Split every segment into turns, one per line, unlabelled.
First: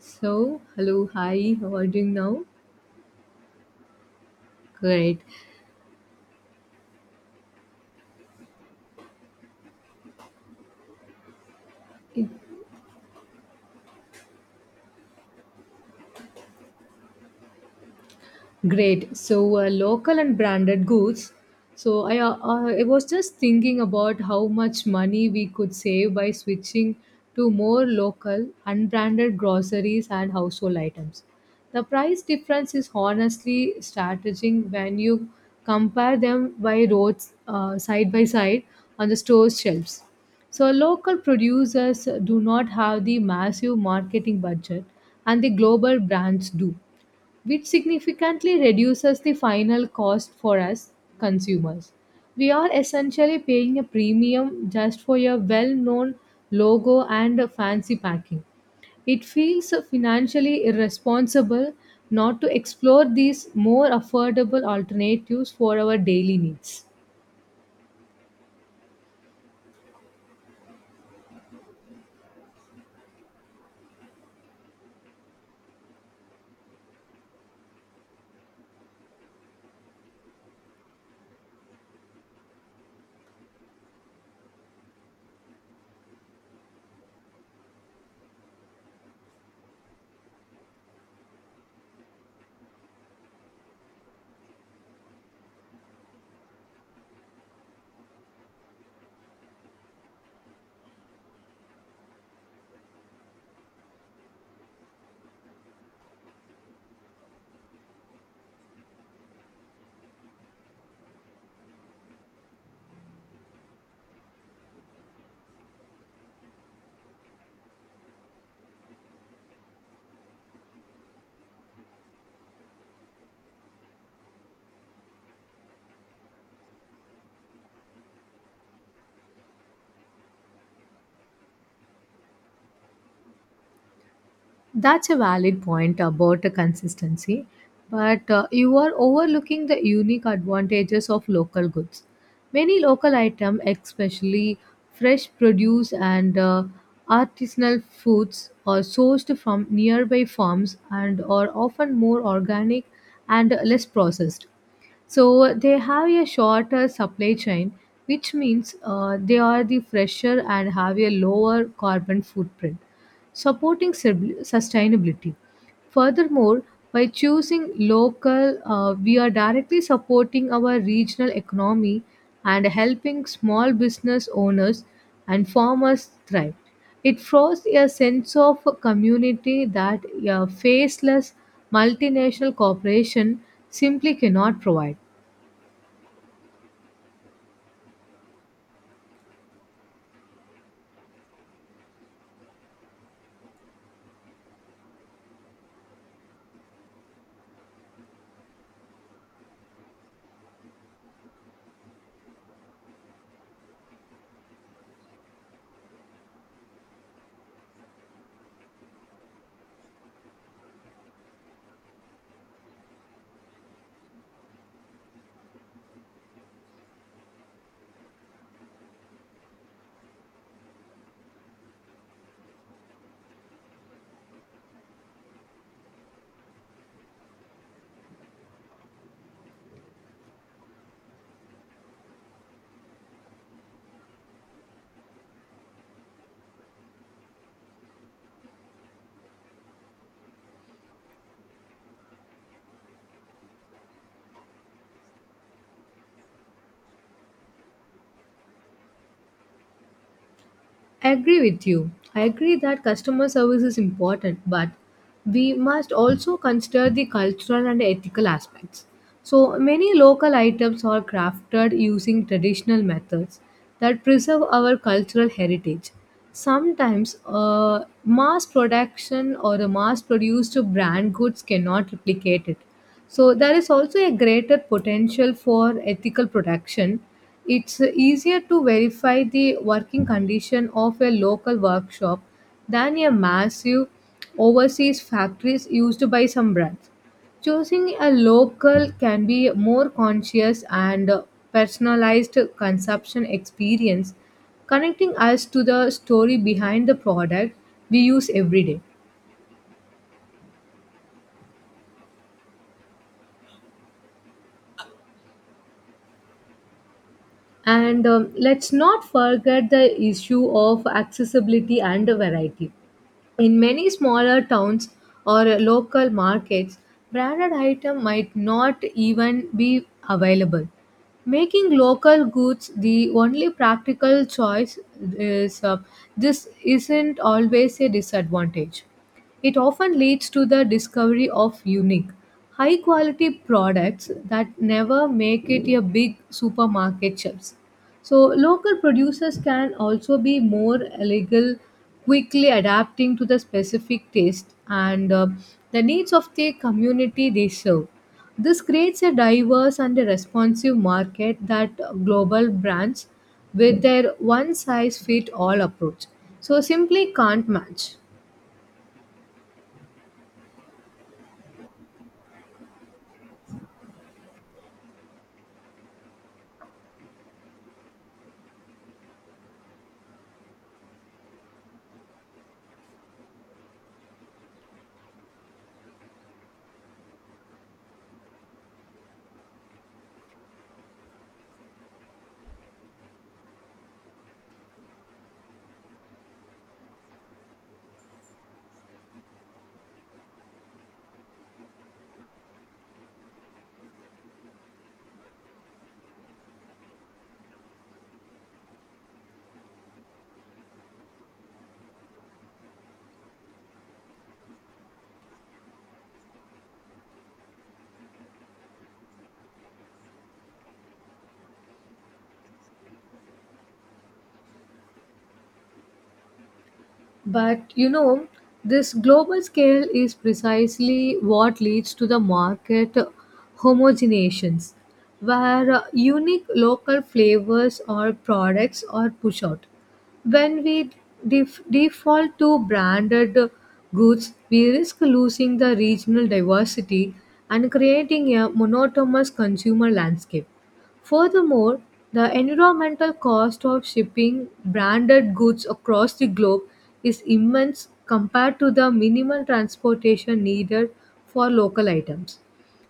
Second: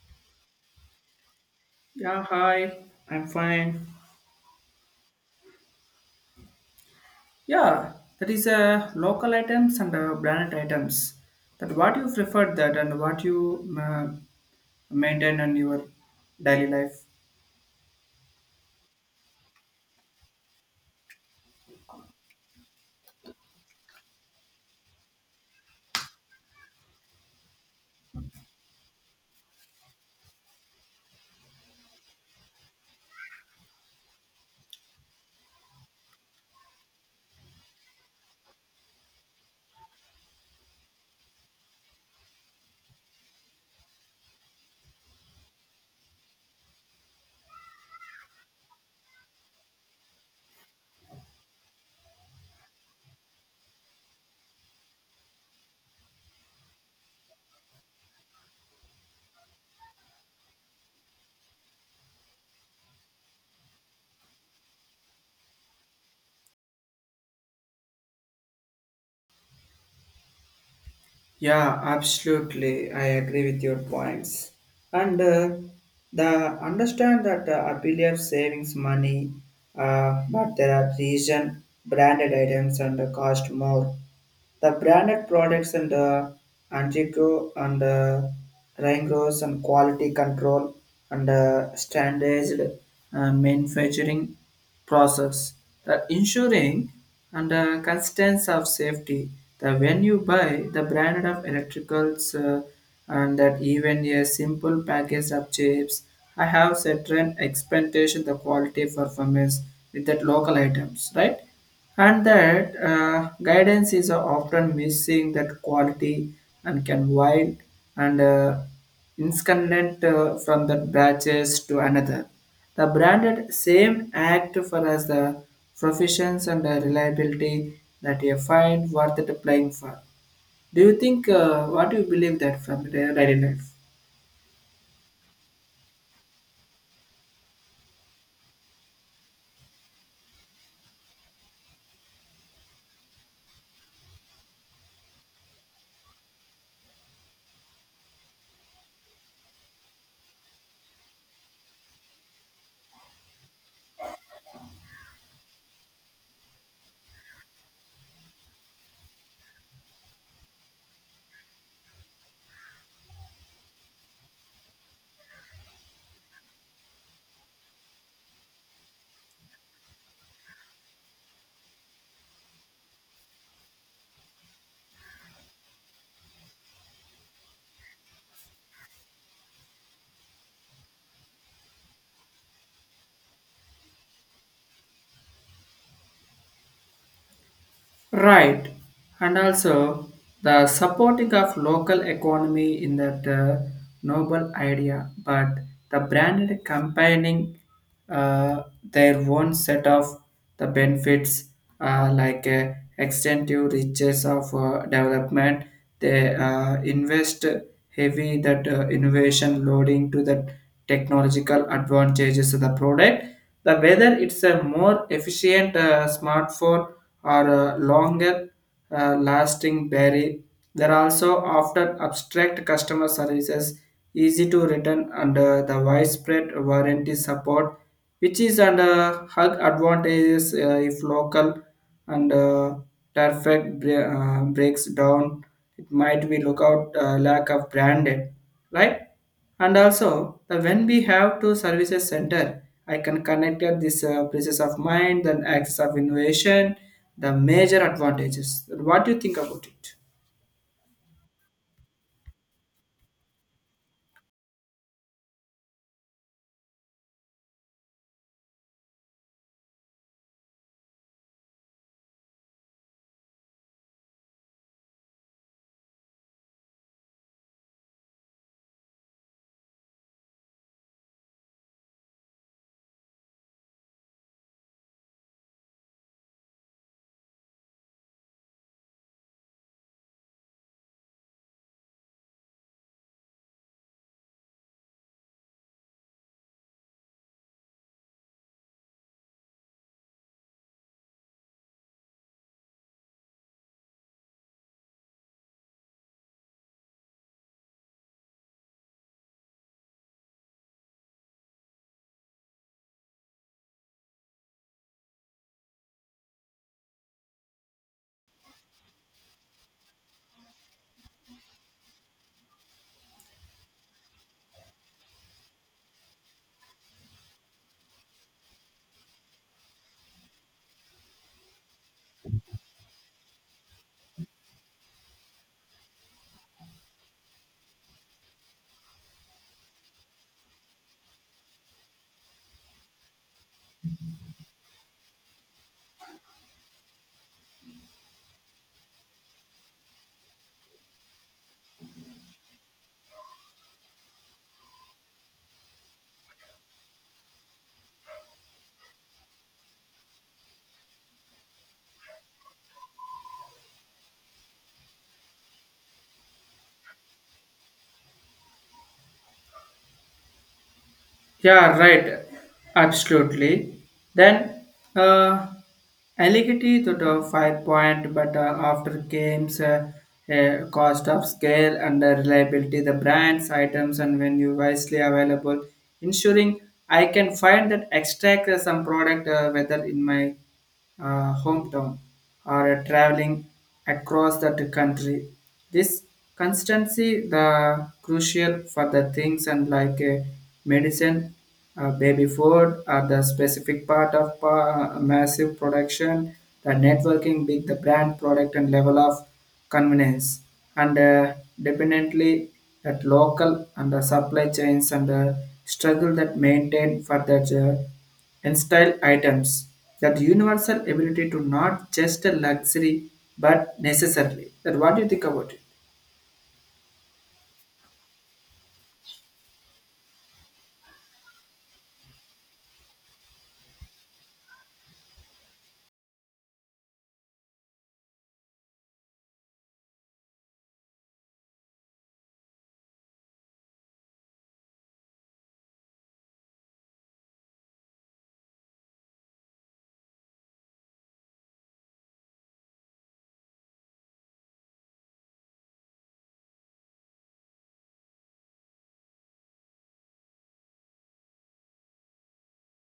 So, hello, hi, how are you doing
Yeah,
now?
hi. I'm fine.
Great.
Yeah, that is local items and branded items. That what you prefer that and what you maintain in your daily life.
Great. So, local and branded goods. So, I I was just thinking about how much money we could save by switching to more local, unbranded groceries and household items. The price difference is honestly strategizing when you compare them by roads side by side on the store shelves. So, local producers do not have the massive marketing budget, and the global brands do, which significantly reduces the final cost for us consumers. We are essentially paying a premium just for a well known logo and a fancy packing. It feels financially irresponsible not to explore these more affordable alternatives for our daily needs.
Yeah, absolutely. I agree with your points. And the understand that I believe savings money, but there are reason branded items and cost more. The branded products and Angico and Rangos and quality control and standardized manufacturing process that ensuring and the constants of safety that when you buy the brand of electricals and that even a simple package of chips I have certain expectation the quality performance with that local items right and that guidance is often missing that quality and can wild and inscendent from the batches to another the branded same act for as the proficiency and the reliability that you find worth it playing for. Do you think what do you believe that from the daily life?
That's a valid point about the consistency, but you are overlooking the unique advantages of local goods. Many local items, especially fresh produce and artisanal foods, are sourced from nearby farms and are often more organic and less processed. So they have a shorter supply chain, which means they are the fresher and have a lower carbon footprint supporting sustainability. Furthermore, by choosing local, we are directly supporting our regional economy and helping small business owners and farmers thrive. It fosters a sense of community that a faceless multinational corporation simply cannot provide.
Right, and also the supporting of local economy in that noble idea, but the branded combining uh, their own set of the benefits like extensive riches of development. They invest heavy that innovation loading to the technological advantages of the product the whether it's a more efficient smartphone or a longer lasting battery, there are also often abstract customer services, easy to return under the widespread warranty support, which is under hug advantages if local and perfect breaks down. It might be lookout lack of branded, right? And also, the when we have to services center, I can connect at this places of mind, then access of innovation, the major advantages. What do you think about it?
I agree with you. I agree that customer service is important, but we must also consider the cultural and ethical aspects. So many local items are crafted using traditional methods that preserve our cultural heritage. Sometimes, mass production or the mass-produced brand goods cannot replicate it. So there is also a greater potential for ethical production. It's easier to verify the working condition of a local workshop than a massive overseas factories used by some brands. Choosing a local can be a more conscious and personalized consumption experience, connecting us to the story behind the product we use every day. And let's not forget the issue of accessibility and variety. In many smaller towns or local markets, branded items might not even be available. Making local goods the only practical choice is this isn't always a disadvantage. It often leads to the discovery of unique, high quality products that never make it a big supermarket shelves. So local producers can also be more legal, quickly adapting to the specific taste and the needs of the community they serve. This creates a diverse and a responsive market that global brands with their one size fit all approach so simply can't match.
Yeah, right. Absolutely. Then, uh, Allegedly to the five point, but after games, cost of scale and the reliability, the brands, items, and when you wisely available, ensuring I can find that extract some product whether in my hometown or traveling across that country. This constancy the crucial for the things and like medicine, baby food are the specific part of massive production, the networking, big the brand product and level of convenience and dependently that local and the supply chains and the struggle that maintain for that and style items that universal ability to not just a luxury but necessarily that what do you think about it.
But you know, this global scale is precisely what leads to the market homogenations, where unique local flavors or products are pushed out. When we default to branded goods, we risk losing the regional diversity and creating a monotonous consumer landscape. Furthermore, the environmental cost of shipping branded goods across the globe is immense compared to the minimal transportation needed for local items.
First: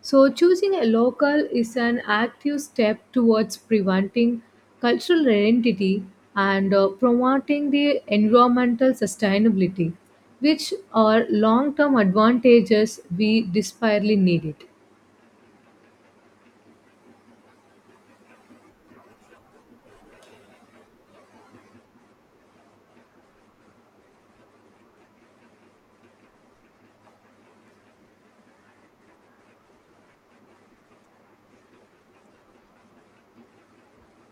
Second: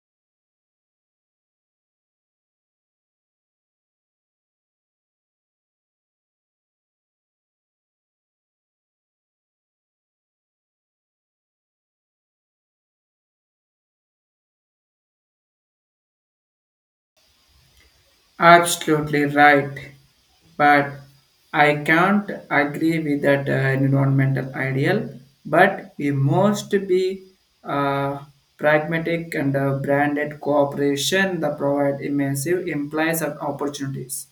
So, choosing a local is an active step towards preventing cultural identity and promoting the environmental sustainability, which are long term advantages we desperately need it.
Absolutely right. But I can't agree with that environmental ideal, but we must be uh, pragmatic and branded cooperation that provide immersive implies and opportunities.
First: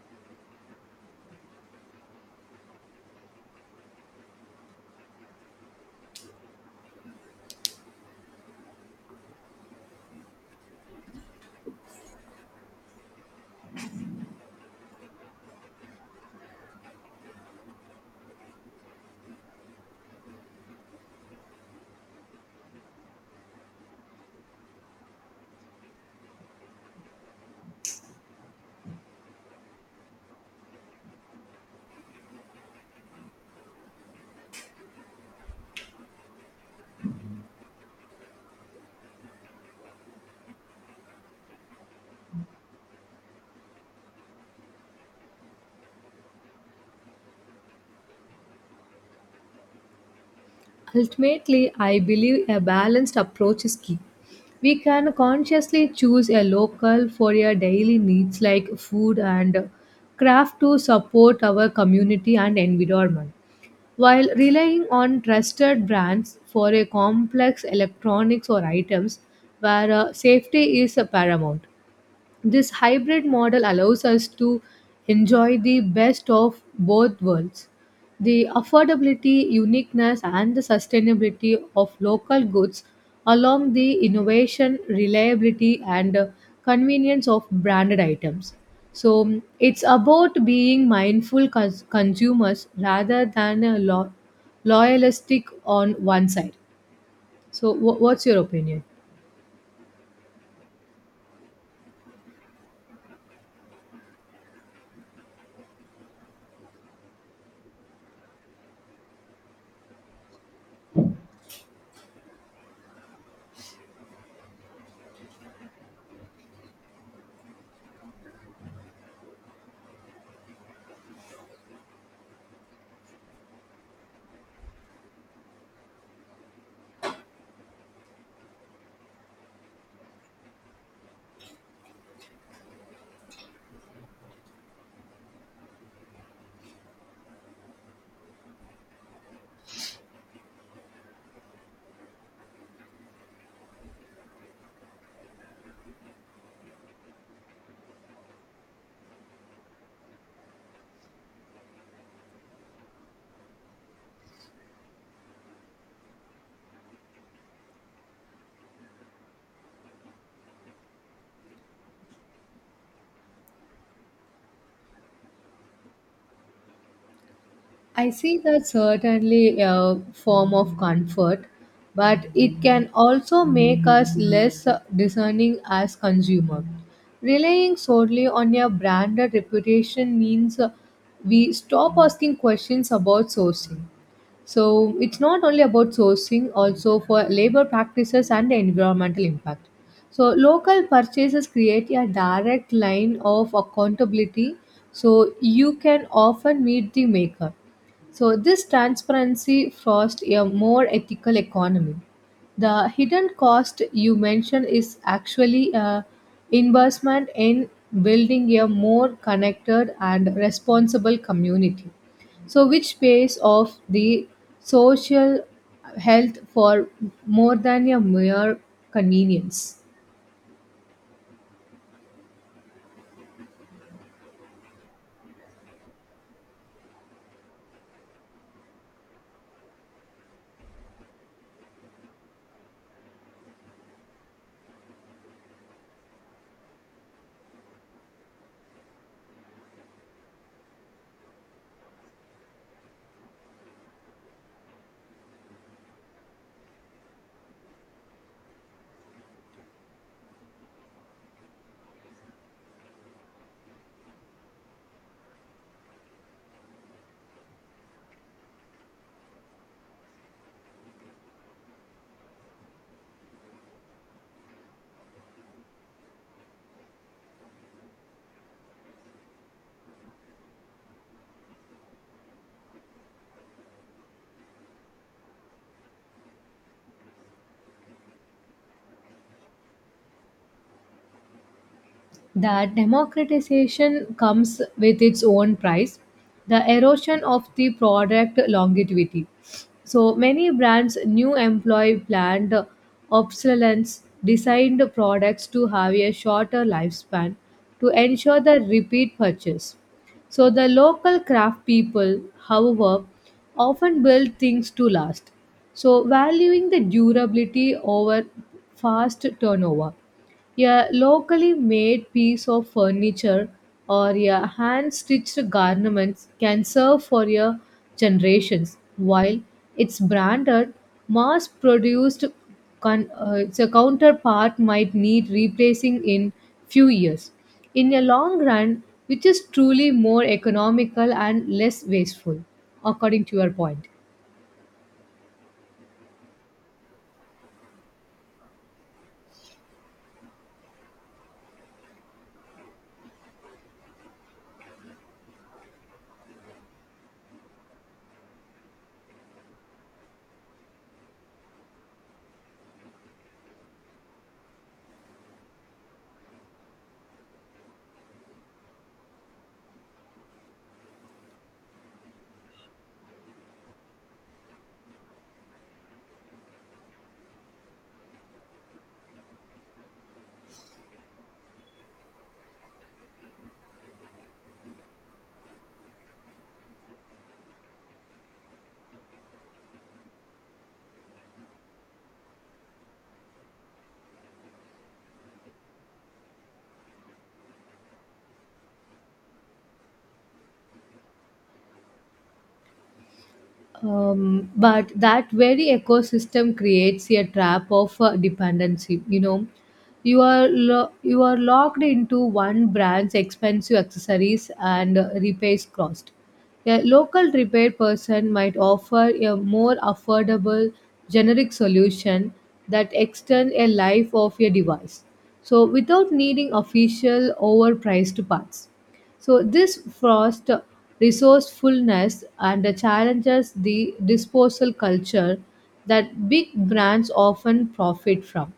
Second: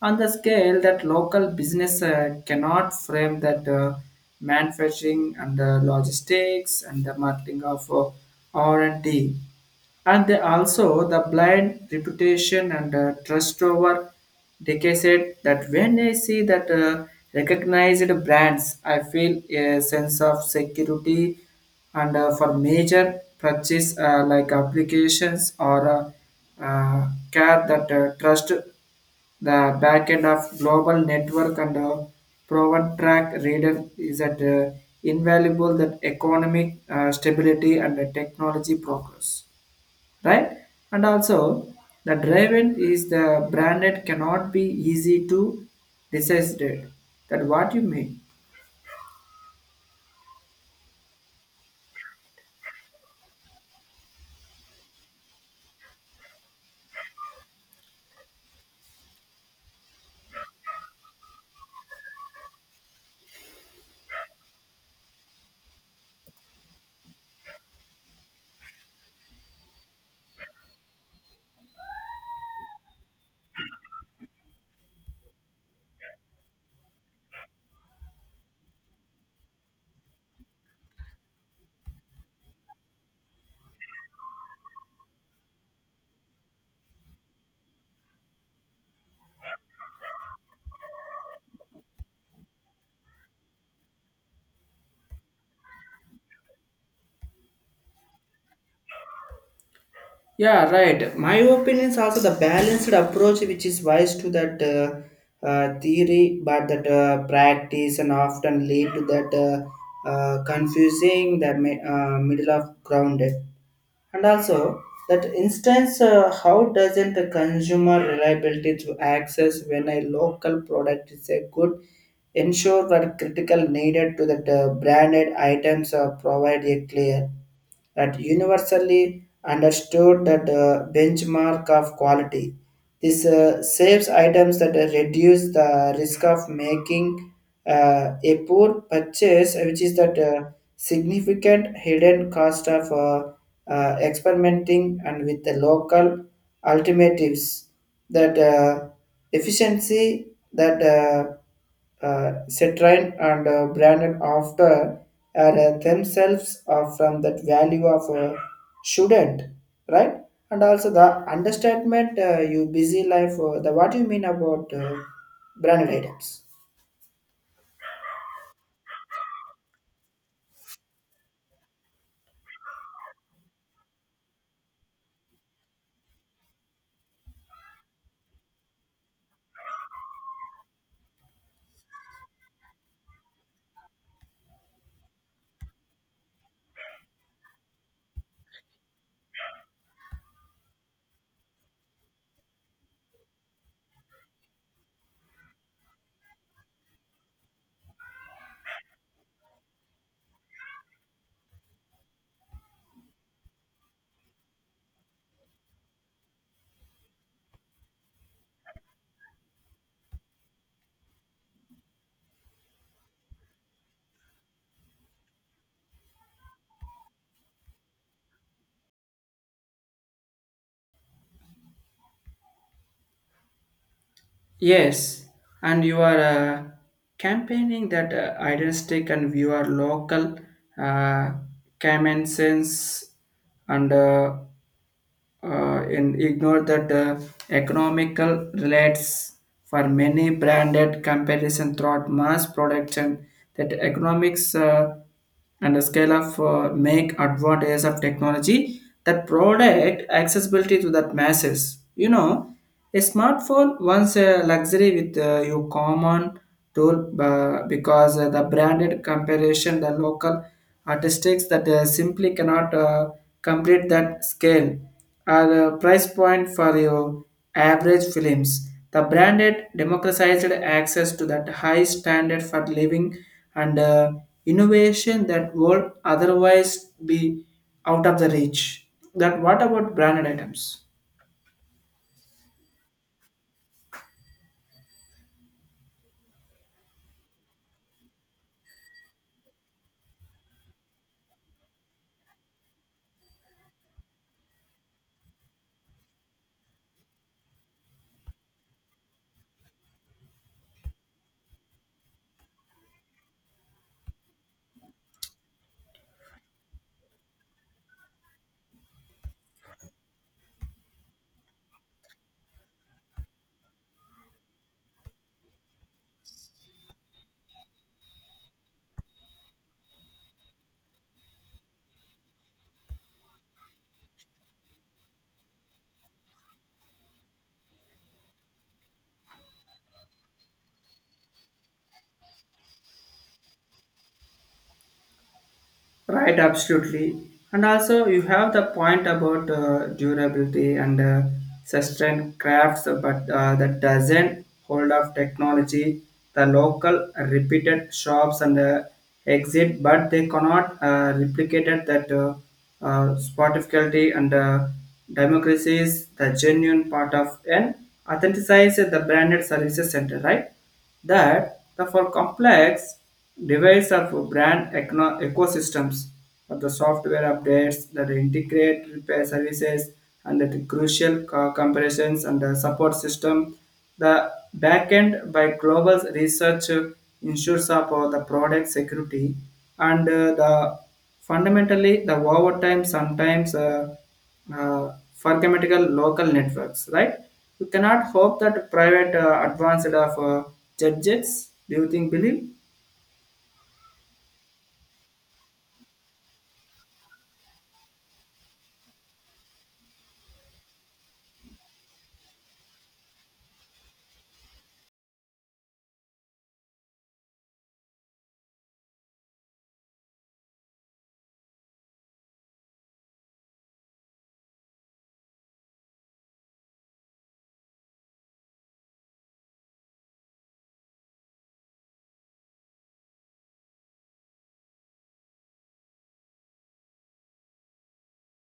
On the scale that local business cannot frame that manufacturing and logistics and the marketing of R&D and they also the blind reputation and trust over decades that when I see that recognized brands I feel a sense of security and for major purchase like applications or care that trust the back end of global network and proven track reader is that invaluable that economic stability and technology progress right? And also, the driven is the branded cannot be easy to decide that what you mean.
Ultimately, I believe a balanced approach is key. We can consciously choose a local for your daily needs like food and craft to support our community and environment, while relying on trusted brands for a complex electronics or items where safety is paramount. This hybrid model allows us to enjoy the best of both worlds, the affordability, uniqueness, and the sustainability of local goods, along the innovation, reliability, and convenience of branded items. So it's about being mindful consumers rather than a loyalistic on one side. So, what's your opinion?
Yeah, right. My opinion is also the balanced approach, which is wise to that theory, but that practice and often lead to that confusing the middle of grounded. And also that instance how doesn't the consumer reliability to access when a local product is a good ensure that critical needed to the branded items provide a clear that universally understood that benchmark of quality. This saves items that reduce the risk of making a poor purchase, which is that significant hidden cost of experimenting and with the local alternatives that efficiency that Citroen and branded after are themselves are from that value of a student, right? And also the understatement, you busy life, the what you mean about branded items.
I see that certainly a form of comfort, but it can also make us less discerning as consumers. Relying solely on your branded reputation means we stop asking questions about sourcing. So it's not only about sourcing, also for labor practices and the environmental impact. So local purchases create a direct line of accountability, so you can often meet the maker. So this transparency fosters a more ethical economy. The hidden cost you mentioned is actually a investment in building a more connected and responsible community so which pays off the social health for more than a mere convenience.
Yes, and you are campaigning that idealistic and you are local uh, common sense and uh, and ignore that economical relates for many branded comparison throughout mass production that economics and the scale of make advantages of technology that product accessibility to that masses a smartphone once a luxury with your common tool because the branded comparison the local artistics that simply cannot complete that scale are a price point for your average films. The branded democratized access to that high standard for living and innovation that would otherwise be out of the reach. That what about branded items?
That democratization comes with its own price, the erosion of the product longevity. So many brands new employ planned obsolescence designed products to have a shorter lifespan to ensure the repeat purchase. So the local craft people, however, often build things to last. So valuing the durability over fast turnover, yeah, locally made piece of furniture or yeah hand stitched garments can serve for your generations while its branded mass produced its a counterpart might need replacing in few years in a long run, which is truly more economical and less wasteful according to your point.
Right, absolutely. And also, you have the point about durability and sustained crafts, but that doesn't hold of technology. The local repeated shops and exit, but they cannot replicate it that spottificality and democracy is the genuine part of an authenticizes the branded services center, right? That the for complex device of brand ecosystems but the software updates that integrate repair services and the crucial comparisons and the support system the backend by global research ensures about the product security and the fundamentally, the overtime sometimes for grammatical local networks, right? You cannot hope that private advanced of judges, do you think, believe?
But that very ecosystem creates a trap of dependency, you know, you are you are locked into one brand's expensive accessories and repairs cost. A local repair person might offer a more affordable generic solution that extends a life of a device, so without needing official overpriced parts. So this frost resourcefulness and challenges the disposal culture that big brands often profit from.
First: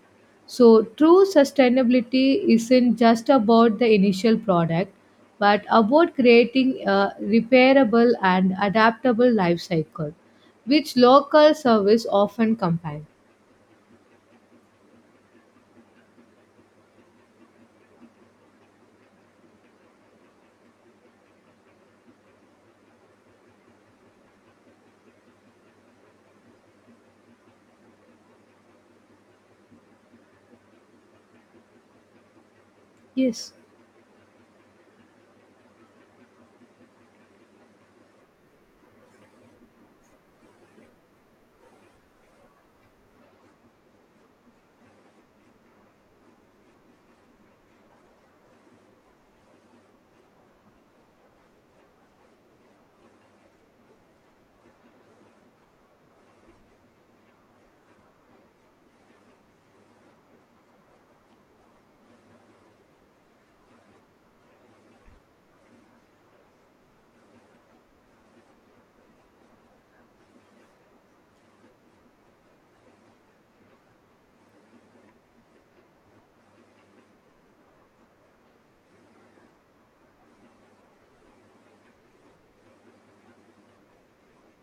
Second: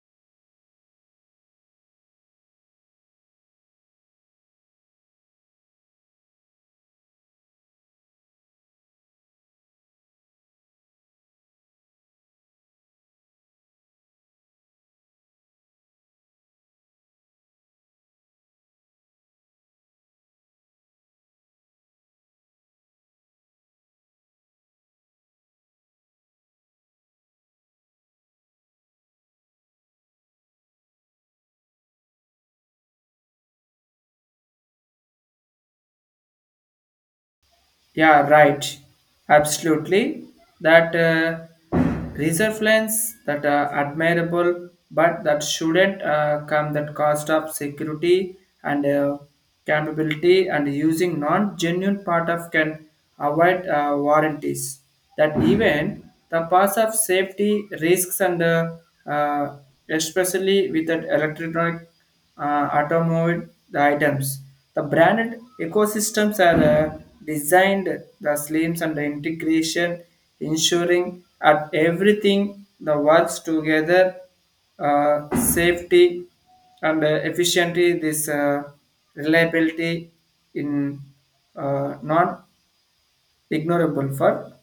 So true sustainability isn't just about the initial product, but about creating a repairable and adaptable life cycle, which local service often combine. Yes.
Yeah, right. Absolutely. That reserve lens that are admirable, but that shouldn't come that cost of security and capability and using non-genuine part of can avoid warranties. That even the pass of safety risks and uh, especially with that electronic automate the items. The branded ecosystems are uh, designed the slims and the integration, ensuring at everything the works together, safety and efficiently. This reliability in non ignorable for,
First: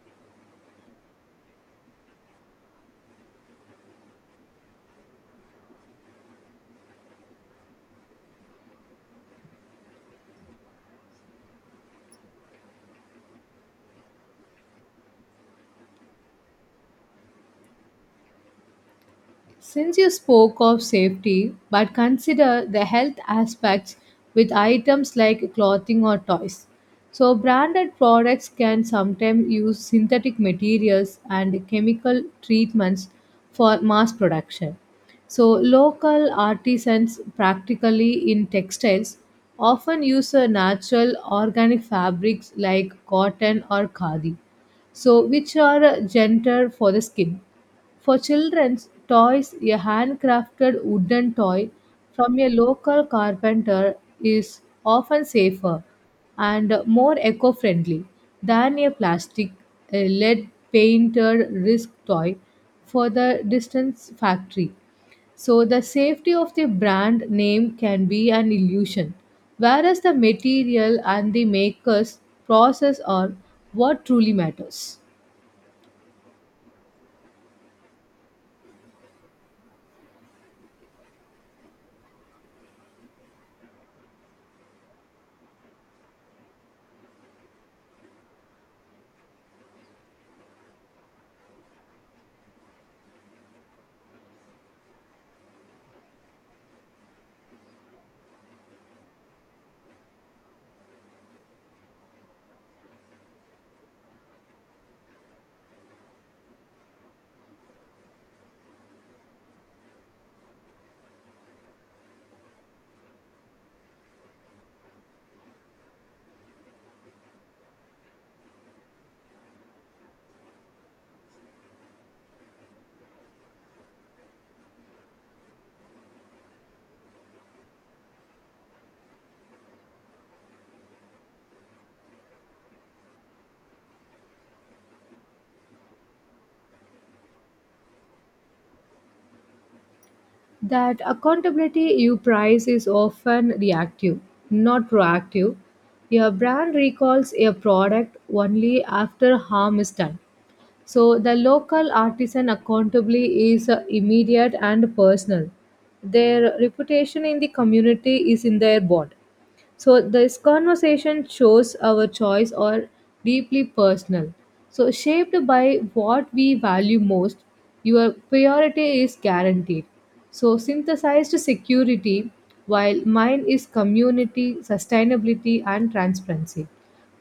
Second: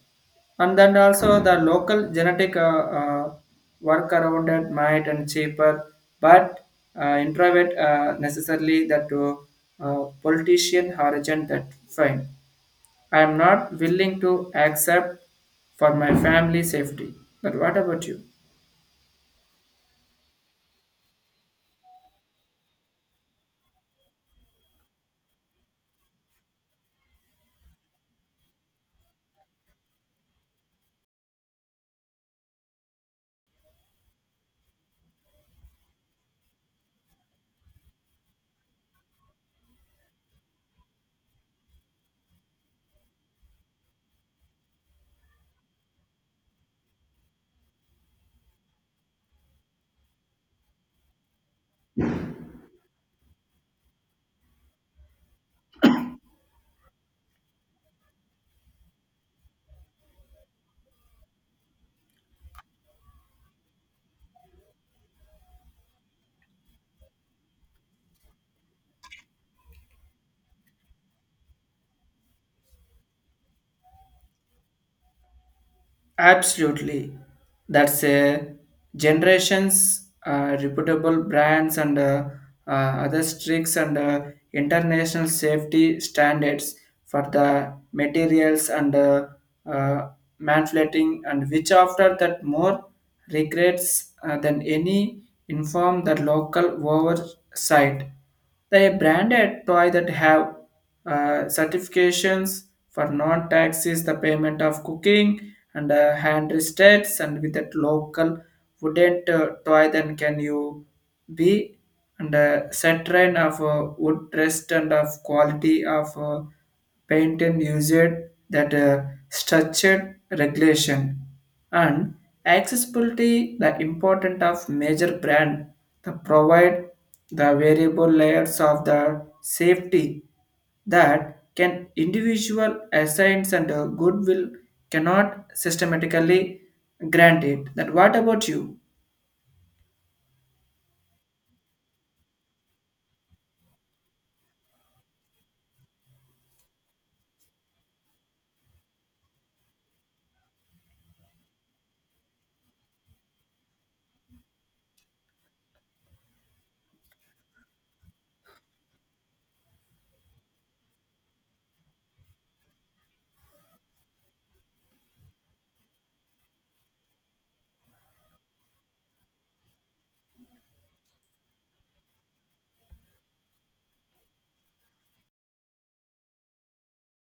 and then also the local genetic uh, work around it might and cheaper, but introvert necessarily that politician origin that fine. I am not willing to accept for my family safety. But what about you?
Since you spoke of safety, but consider the health aspects with items like clothing or toys. So, branded products can sometimes use synthetic materials and chemical treatments for mass production. So, local artisans, practically in textiles, often use a natural organic fabrics like cotton or khadi, so which are gentler for the skin. For children's toys, a handcrafted wooden toy from a local carpenter is often safer and more eco friendly than a plastic lead painted risk toy for the distance factory. So, the safety of the brand name can be an illusion, whereas the material and the maker's process are what truly matters.
Absolutely. That's a generations reputable brands and other strict and international safety standards for the materials and uh, manipulating and which after that more regrets than any inform the local oversight. The branded toy that have certifications for non-taxes, the payment of cooking and hand restaurants and with that local wouldn't toy then can you B and a saturn of wood rest and of quality of paint and usage that structured regulation and accessibility the important of major brand that provide the variable layers of the safety that can individual assigns and goodwill cannot systematically grant it that what about you.
That accountability you price is often reactive, not proactive. Your brand recalls a product only after harm is done. So the local artisan accountability is immediate and personal. Their reputation in the community is in their bond. So this conversation shows our choice are deeply personal. So shaped by what we value most, your priority is guaranteed. So synthesized security, while mine is community, sustainability, and transparency.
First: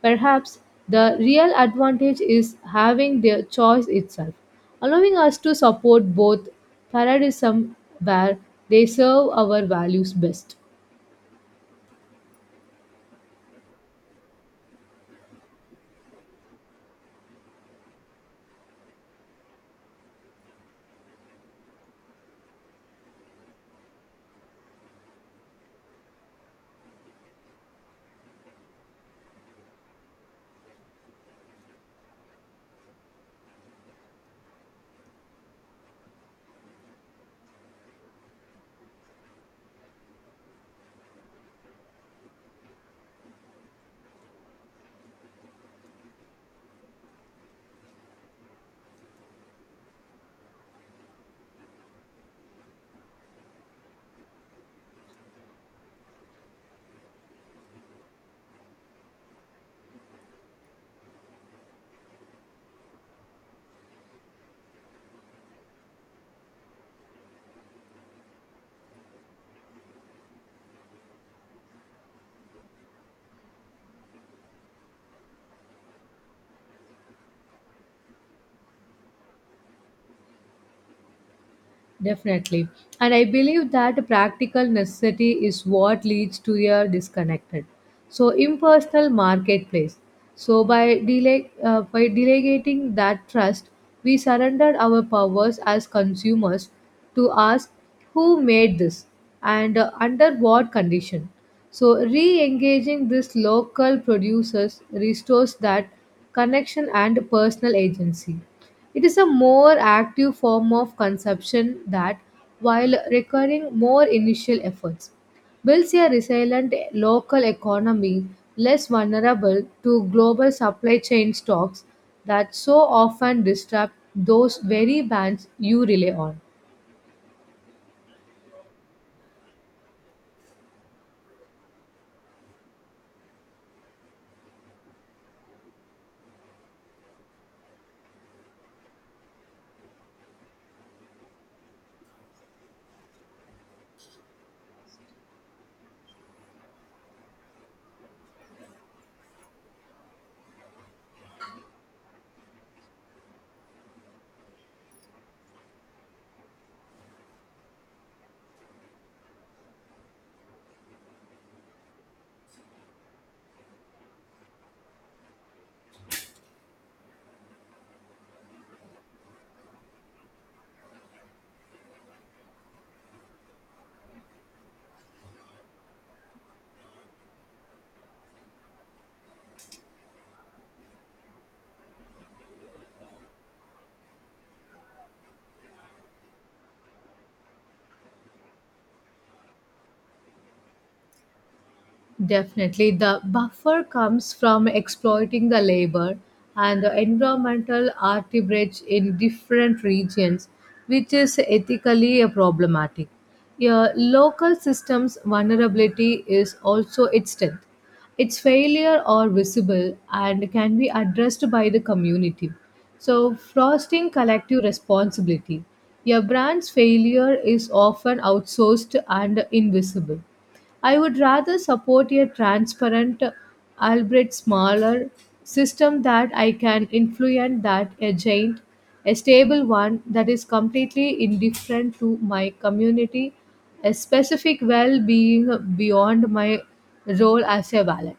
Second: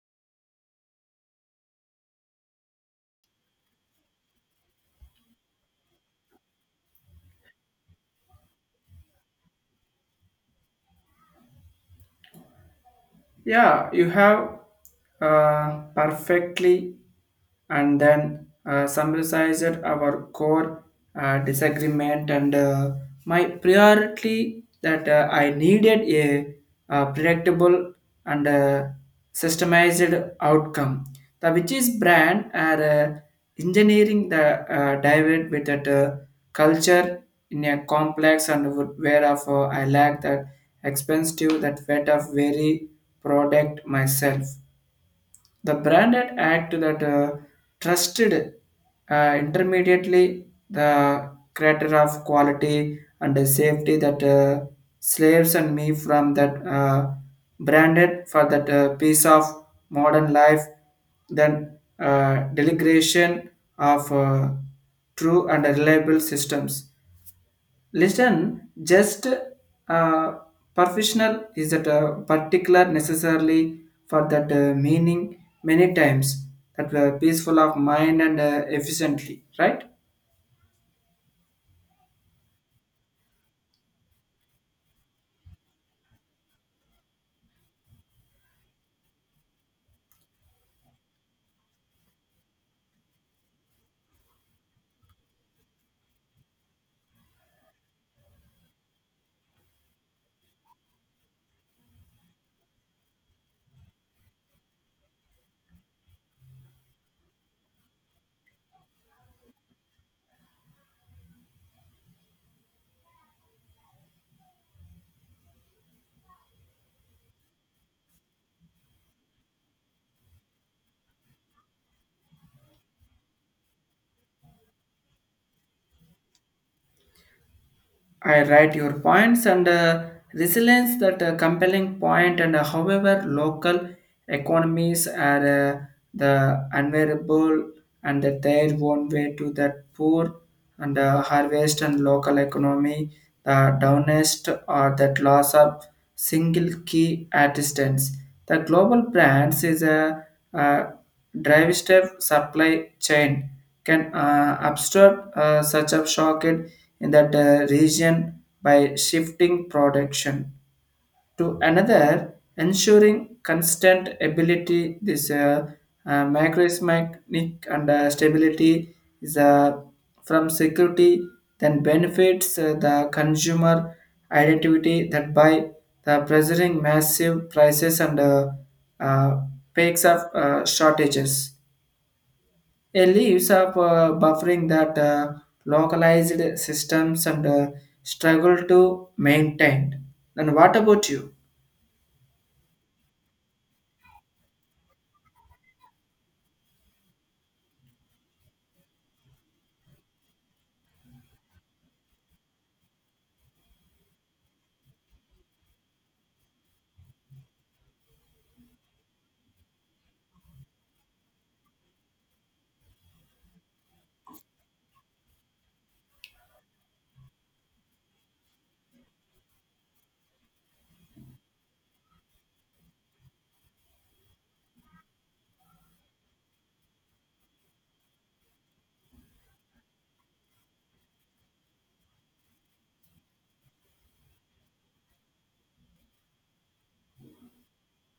Perhaps the real advantage is having the choice itself, allowing us to support both paradigms where they serve our values best.
Yeah, you have perfectly and then summarized our core disagreement and my priority that I needed a, predictable and systemized outcome. The which is brand are engineering the divide with that culture in a complex and whereof I lack that expensive that weight of very product myself the branded act that trusted intermediately the creator of quality and the safety that slaves and me from that branded for that piece of modern life then uh, delegation of true and reliable systems. Listen, just uh, professional is that particular necessarily for that meaning many times that were peaceful of mind and efficiently, right?
Definitely. And I believe that practical necessity is what leads to a disconnected. So impersonal marketplace. So by dele by delegating that trust, we surrendered our powers as consumers to ask who made this and under what condition. So re-engaging these local producers restores that connection, and personal agency. It is a more active form of consumption that, while requiring more initial efforts, builds a resilient local economy less vulnerable to global supply chain shocks that so often disrupt those very bands you rely on.
I write your points and resilience that compelling point and however local economies are the unwearable and that their own way to that poor and harvest and local economy the downest or that loss of single key assistance. The global brands is a drive step supply chain can absorb such a shock in that region by shifting production to another, ensuring constant ability. This macroeconomic and stability is from security, then benefits the consumer identity that by the pressuring massive prices and uh, peaks of shortages. It leaves of buffering that localized systems and struggle to maintain. And what about you?
Definitely, the buffer comes from exploiting the labor and the environmental arbitrage in different regions, which is ethically a problematic. Your local system's vulnerability is also its strength. Its failure are visible and can be addressed by the community. So, fostering collective responsibility. Your brand's failure is often outsourced and invisible. I would rather support a transparent, albeit smaller, system that I can influence than a giant, a stable one that is completely indifferent to my community, a specific well being beyond my role as a valet.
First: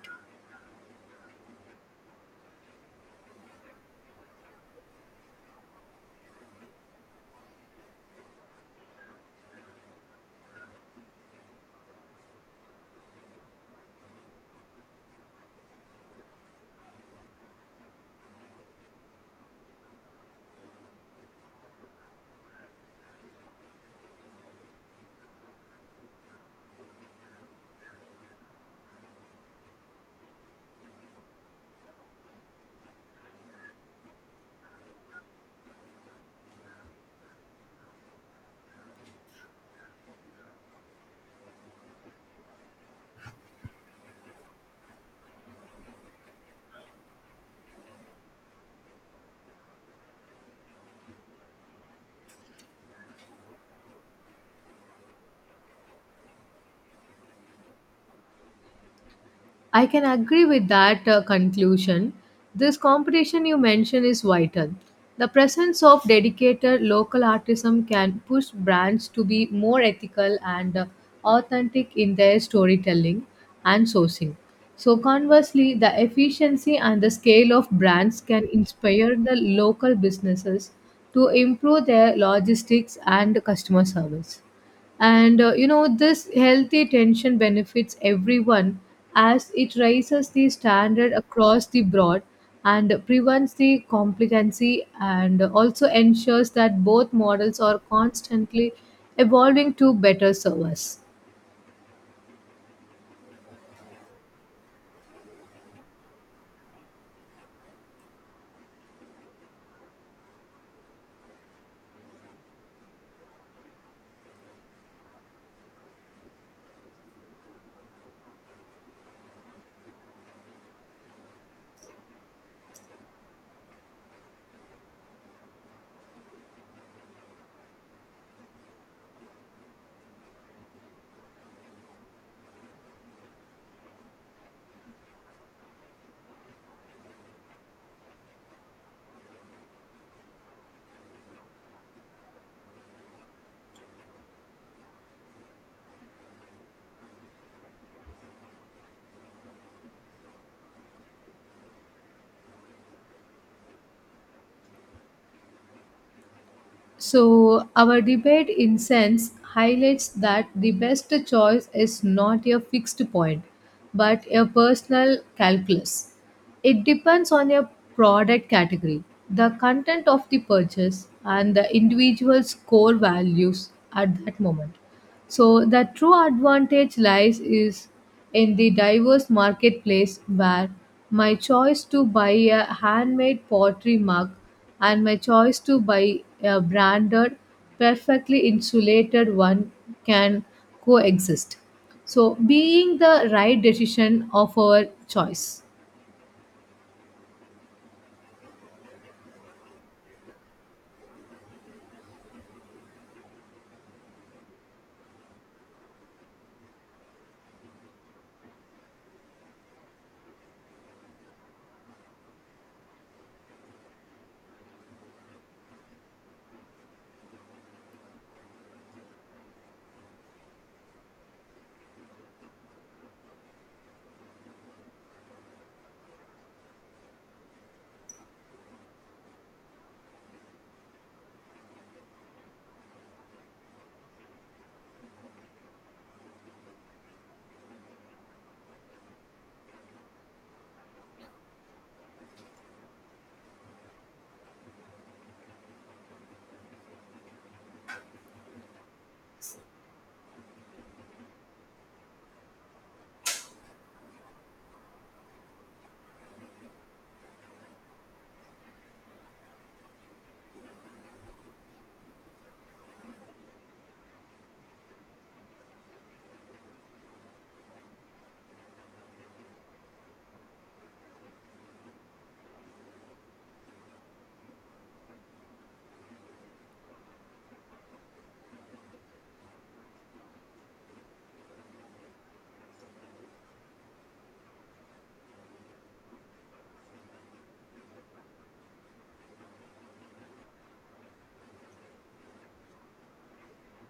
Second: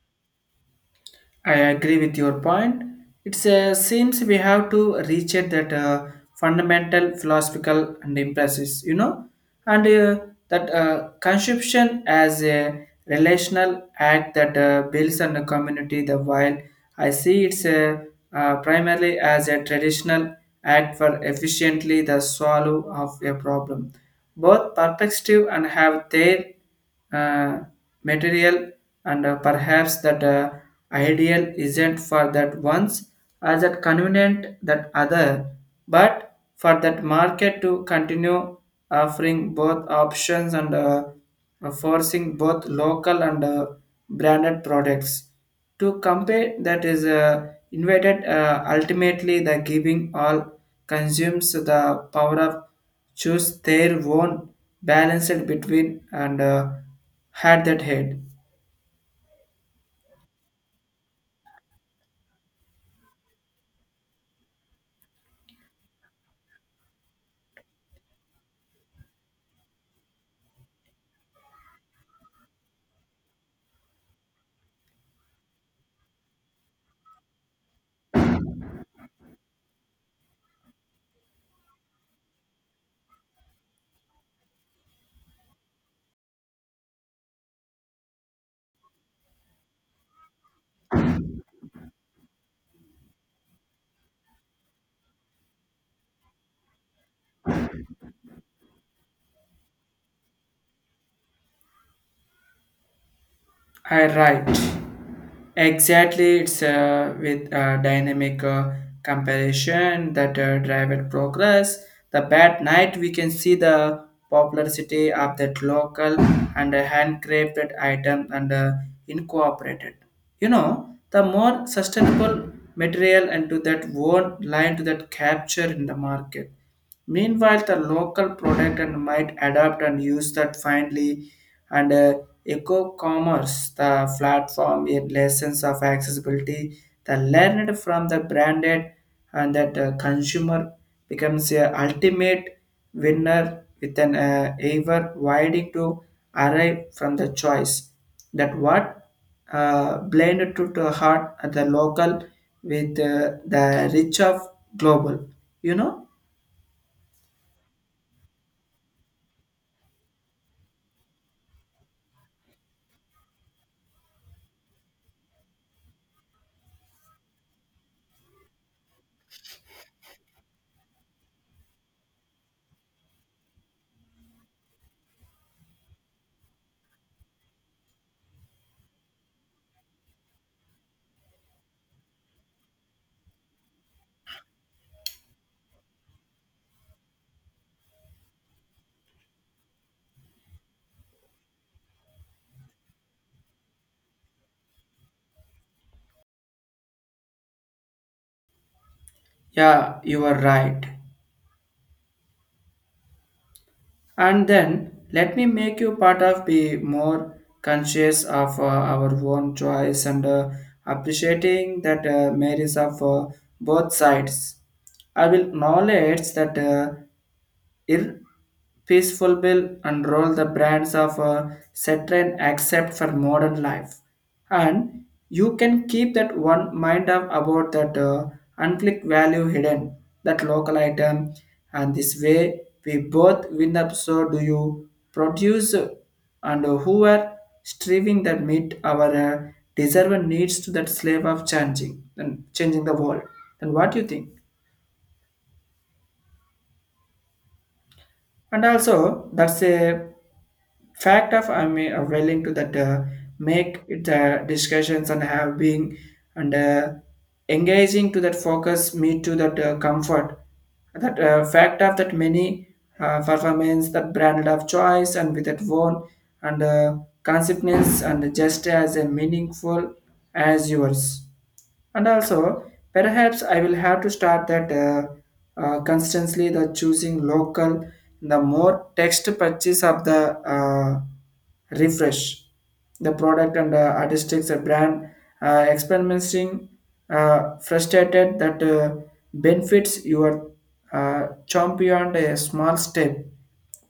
I agree with your point. It seems we have to reach at that fundamental philosophical and emphasis, and that consumption as a relational act that builds on the community. The while I see it's primarily as a traditional act for efficiently the solve of a problem both perspective and have their uh, material and perhaps that ideal isn't for that ones as that convenient that other but for that market to continue offering both options and forcing both local and branded products to compare that is invited ultimately the giving all consumes the power of choose their own balanced between and had that head.
I can agree with that conclusion. This competition you mentioned is vital. The presence of dedicated local artism can push brands to be more ethical and authentic in their storytelling and sourcing. So, conversely, the efficiency and the scale of brands can inspire the local businesses to improve their logistics and customer service, and you know this healthy tension benefits everyone as it raises the standard across the board, and prevents the complacency, and also ensures that both models are constantly evolving to better serve us.
I right. Exactly, it's with dynamic comparison that drive progress. The bad night, we can see the popularity of that local and handcrafted item and incorporated. You know, the more sustainable material and to that won't line to that capture in the market. Meanwhile, the local product and might adapt and use that finally and eco-commerce, the platform in lessons of accessibility, the learned from the branded and that consumer becomes a ultimate winner with an ever widening to arrive from the choice that what blended to the heart at the local with the reach of global, you know.
So, our debate, in sense, highlights that the best choice is not a fixed point, but a personal calculus. It depends on your product category, the content of the purchase, and the individual's core values at that moment. So the true advantage lies is in the diverse marketplace where my choice to buy a handmade pottery mug and my choice to buy a branded perfectly insulated one can coexist. So being the right decision of our choice.
Yeah, you are right. And then let me make you part of be more conscious of our own choice and appreciating that merits of both sides. I will acknowledge that. Ir peaceful will unroll the brands of a certain accept for modern life and you can keep that one mind up about that unclick value hidden that local item, and this way we both win up so do you produce and who are striving that meet our deserved needs to that slave of changing and changing the world. Then what do you think? And also that's a fact of I'm willing to that make it discussions and have been and engaging to that focus me to that comfort that fact of that many performance that branded of choice and with that one and consequence and just as a meaningful as yours. And also, perhaps I will have to start that constantly the choosing local, the more text purchase of the refresh, the product and artistics brand experimenting frustrated that benefits your champion a small step,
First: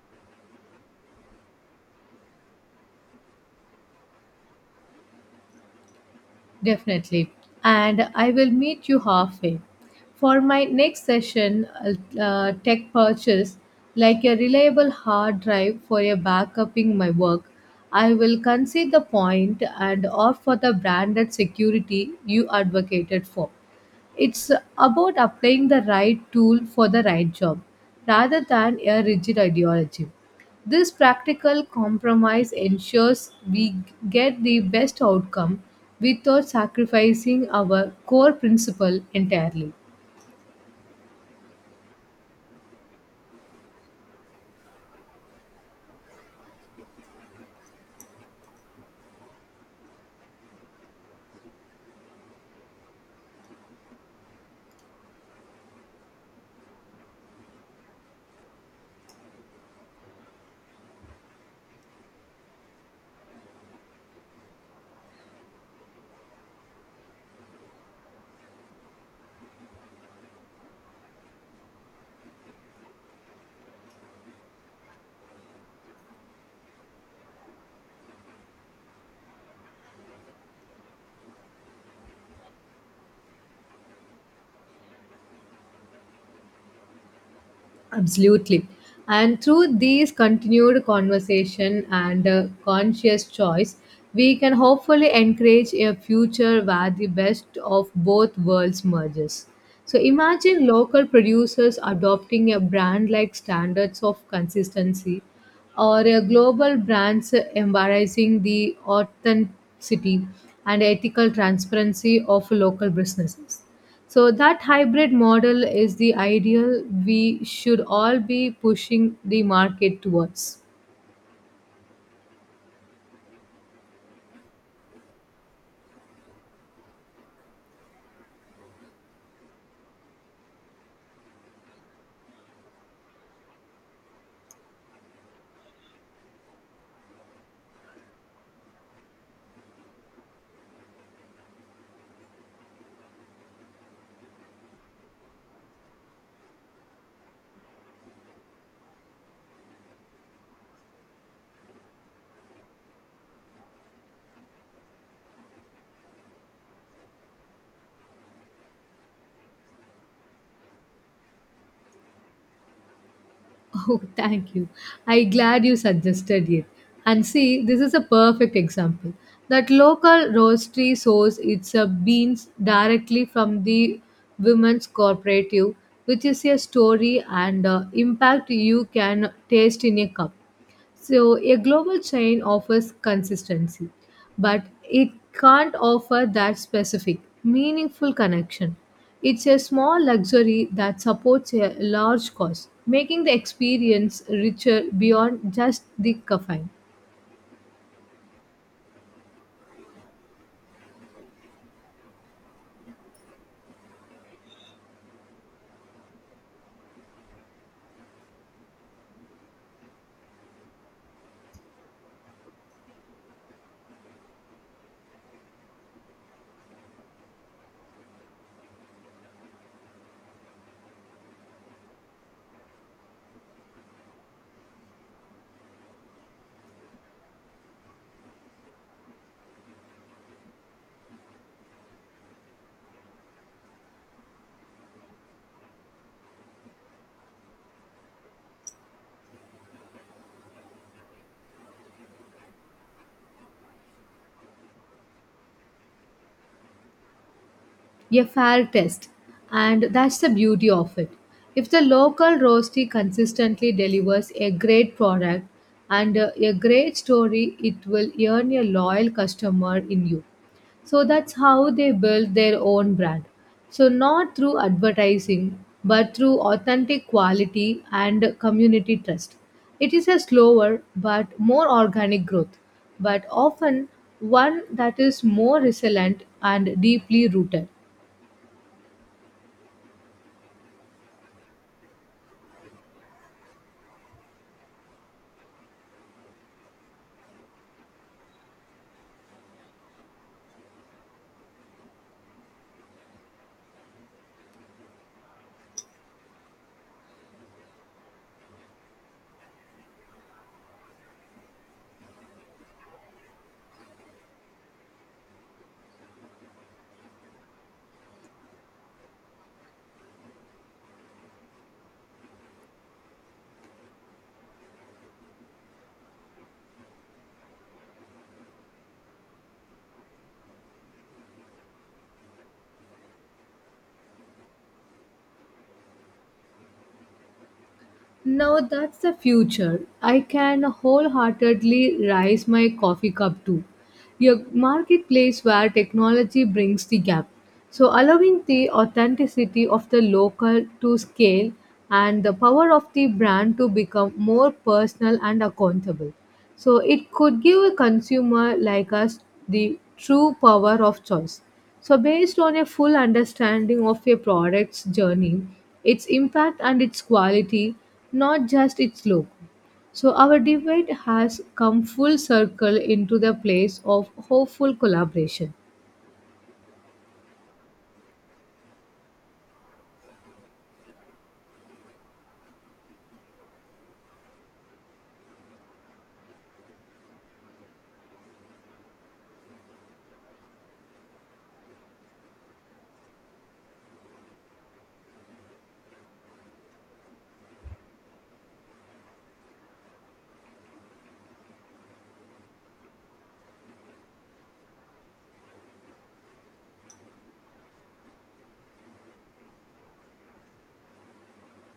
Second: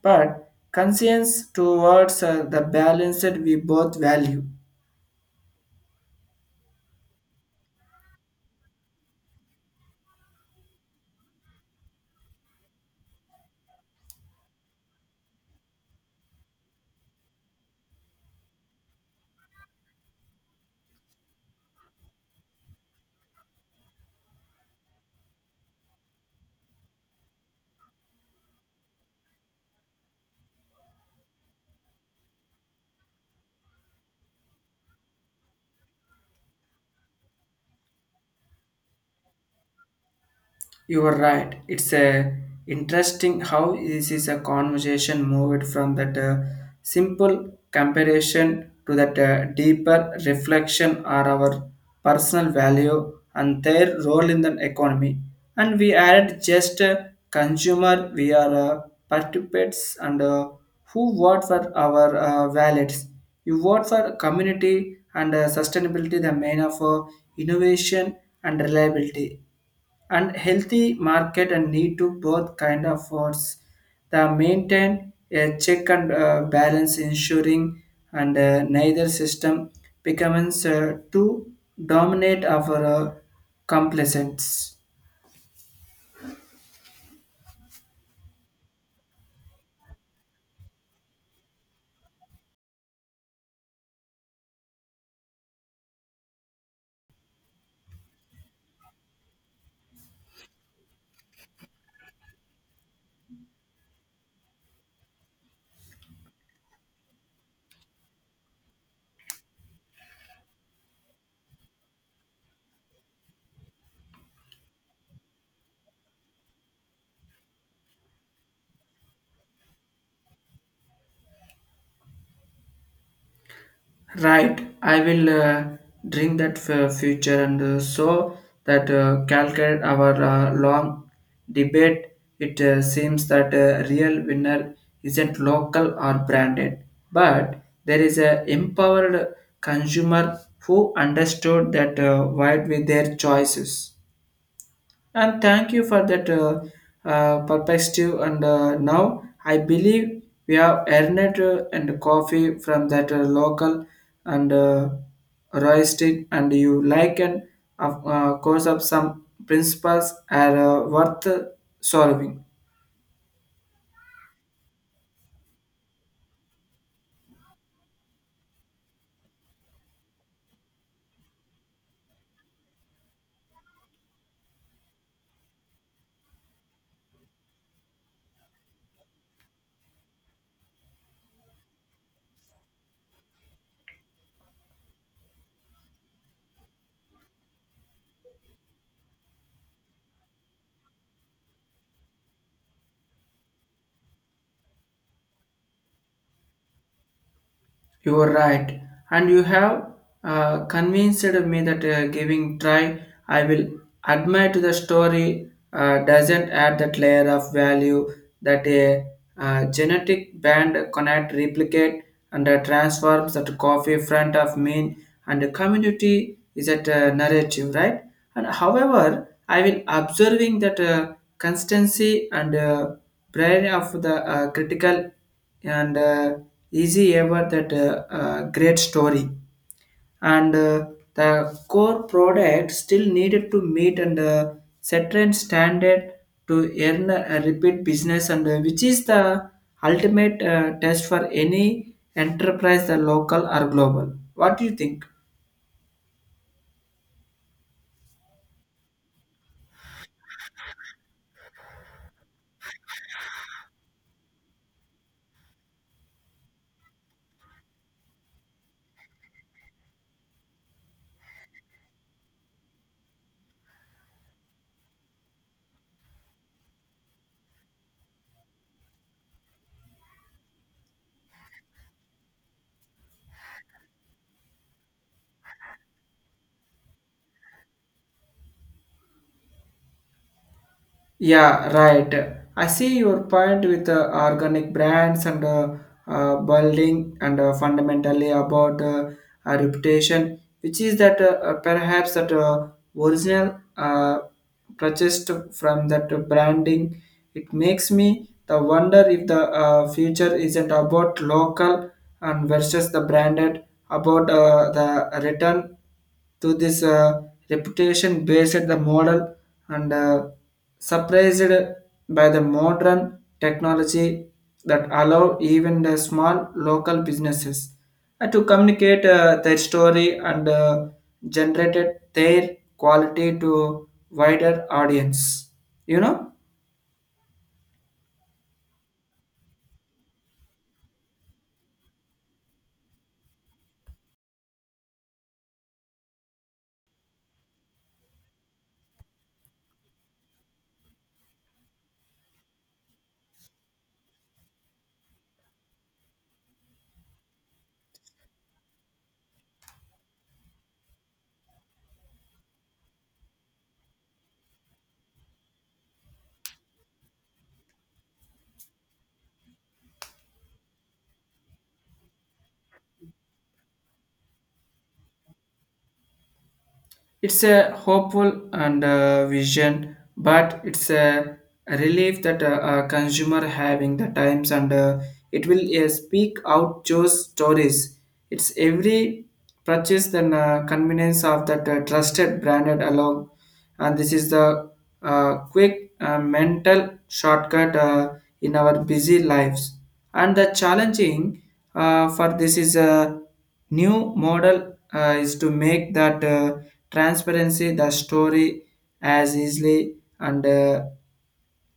but conscience towards the balanced we both value.
Definitely. And I will meet you halfway. For my next session, tech purchase, like a reliable hard drive for a backuping my work, I will concede the point and opt for the branded security you advocated for. It's about applying the right tool for the right job rather than a rigid ideology. This practical compromise ensures we get the best outcome without sacrificing our core principle entirely.
You are right. It's a interesting how this is a conversation moved from that simple comparison to that deeper reflection on our personal value and their role in the economy. And we aren't just a consumer; we are participants and who vote for our wallets. You vote for community and sustainability, the main of innovation and reliability and healthy market and need to both kind of force the maintain a check and balance ensuring and neither system becomes too dominate our complacence.
Absolutely. And through these continued conversation and conscious choice, we can hopefully encourage a future where the best of both worlds merges. So imagine local producers adopting a brand like standards of consistency or a global brands embracing the authenticity and ethical transparency of local businesses. So that hybrid model is the ideal we should all be pushing the market towards.
Right, I will drink that future and so that calculate our long debate. It seems that a real winner isn't local or branded, but there is a empowered consumer who understood that wide with their choices. And thank you for that perspective. And now I believe we have earned and coffee from that local and roasted, and you like and of course of some principles are worth solving.
Oh, thank you. I glad you suggested it. And see, this is a perfect example. That local roastery source its beans directly from the women's cooperative, which is a story and impact you can taste in a cup. So, a global chain offers consistency, but it can't offer that specific, meaningful connection. It's a small luxury that supports a large cause, making the experience richer beyond just the caffeine.
You are right, and you have convinced me that giving try. I will admit the story doesn't add that layer of value that a genetic band connect, replicate, and transforms that coffee front of mean and the community is that narrative, right? And however, I've been observing that constancy and brain of the critical and easy ever that great story and the core product still needed to meet and certain standard to earn a repeat business and which is the ultimate test for any enterprise the local or global. What do you think?
A fair test, and that's the beauty of it. If the local roastery consistently delivers a great product and a great story, it will earn a loyal customer in you. So that's how they build their own brand. So, not through advertising, but through authentic quality and community trust. It is a slower but more organic growth, but often one that is more resilient and deeply rooted.
Yeah, right. I see your point with the organic brands and building and fundamentally about a reputation, which is that perhaps that original purchased from that branding, it makes me the wonder if the future isn't about local and versus the branded about the return to this reputation based the model and surprised by the modern technology that allow even the small local businesses to communicate their story and generated their quality to wider audience, you know.
Now, that's the future. I can wholeheartedly rise my coffee cup too. A marketplace where technology brings the gap. So, allowing the authenticity of the local to scale and the power of the brand to become more personal and accountable. So, it could give a consumer like us the true power of choice. So, based on a full understanding of a product's journey, its impact, and its quality, not just its look. So our debate has come full circle into the place of hopeful collaboration.
It's a hopeful and vision, but it's a relief that a consumer having the times and it will speak out those stories. It's every purchase and convenience of that trusted branded along, and this is the quick mental shortcut in our busy lives. And the challenging for this is a new model is to make that. Transparency the story as easily and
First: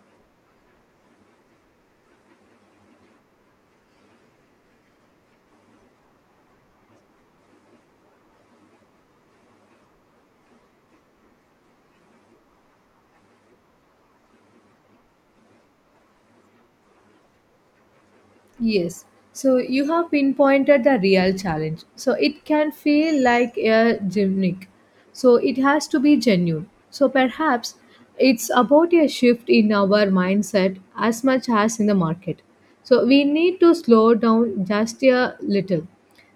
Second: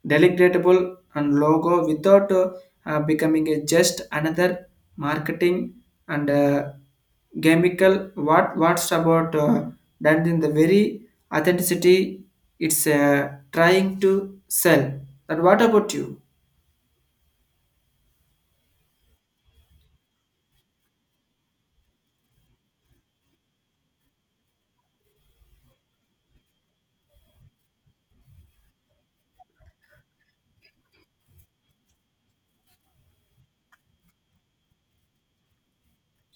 delectable and logo without becoming a just another marketing and gamical what's about done in the very authenticity it's trying to sell. And what about you?
Yes. So you have pinpointed the real challenge. So it can feel like a gimmick. So it has to be genuine. So perhaps it's about a shift in our mindset as much as in the market. So we need to slow down just a little.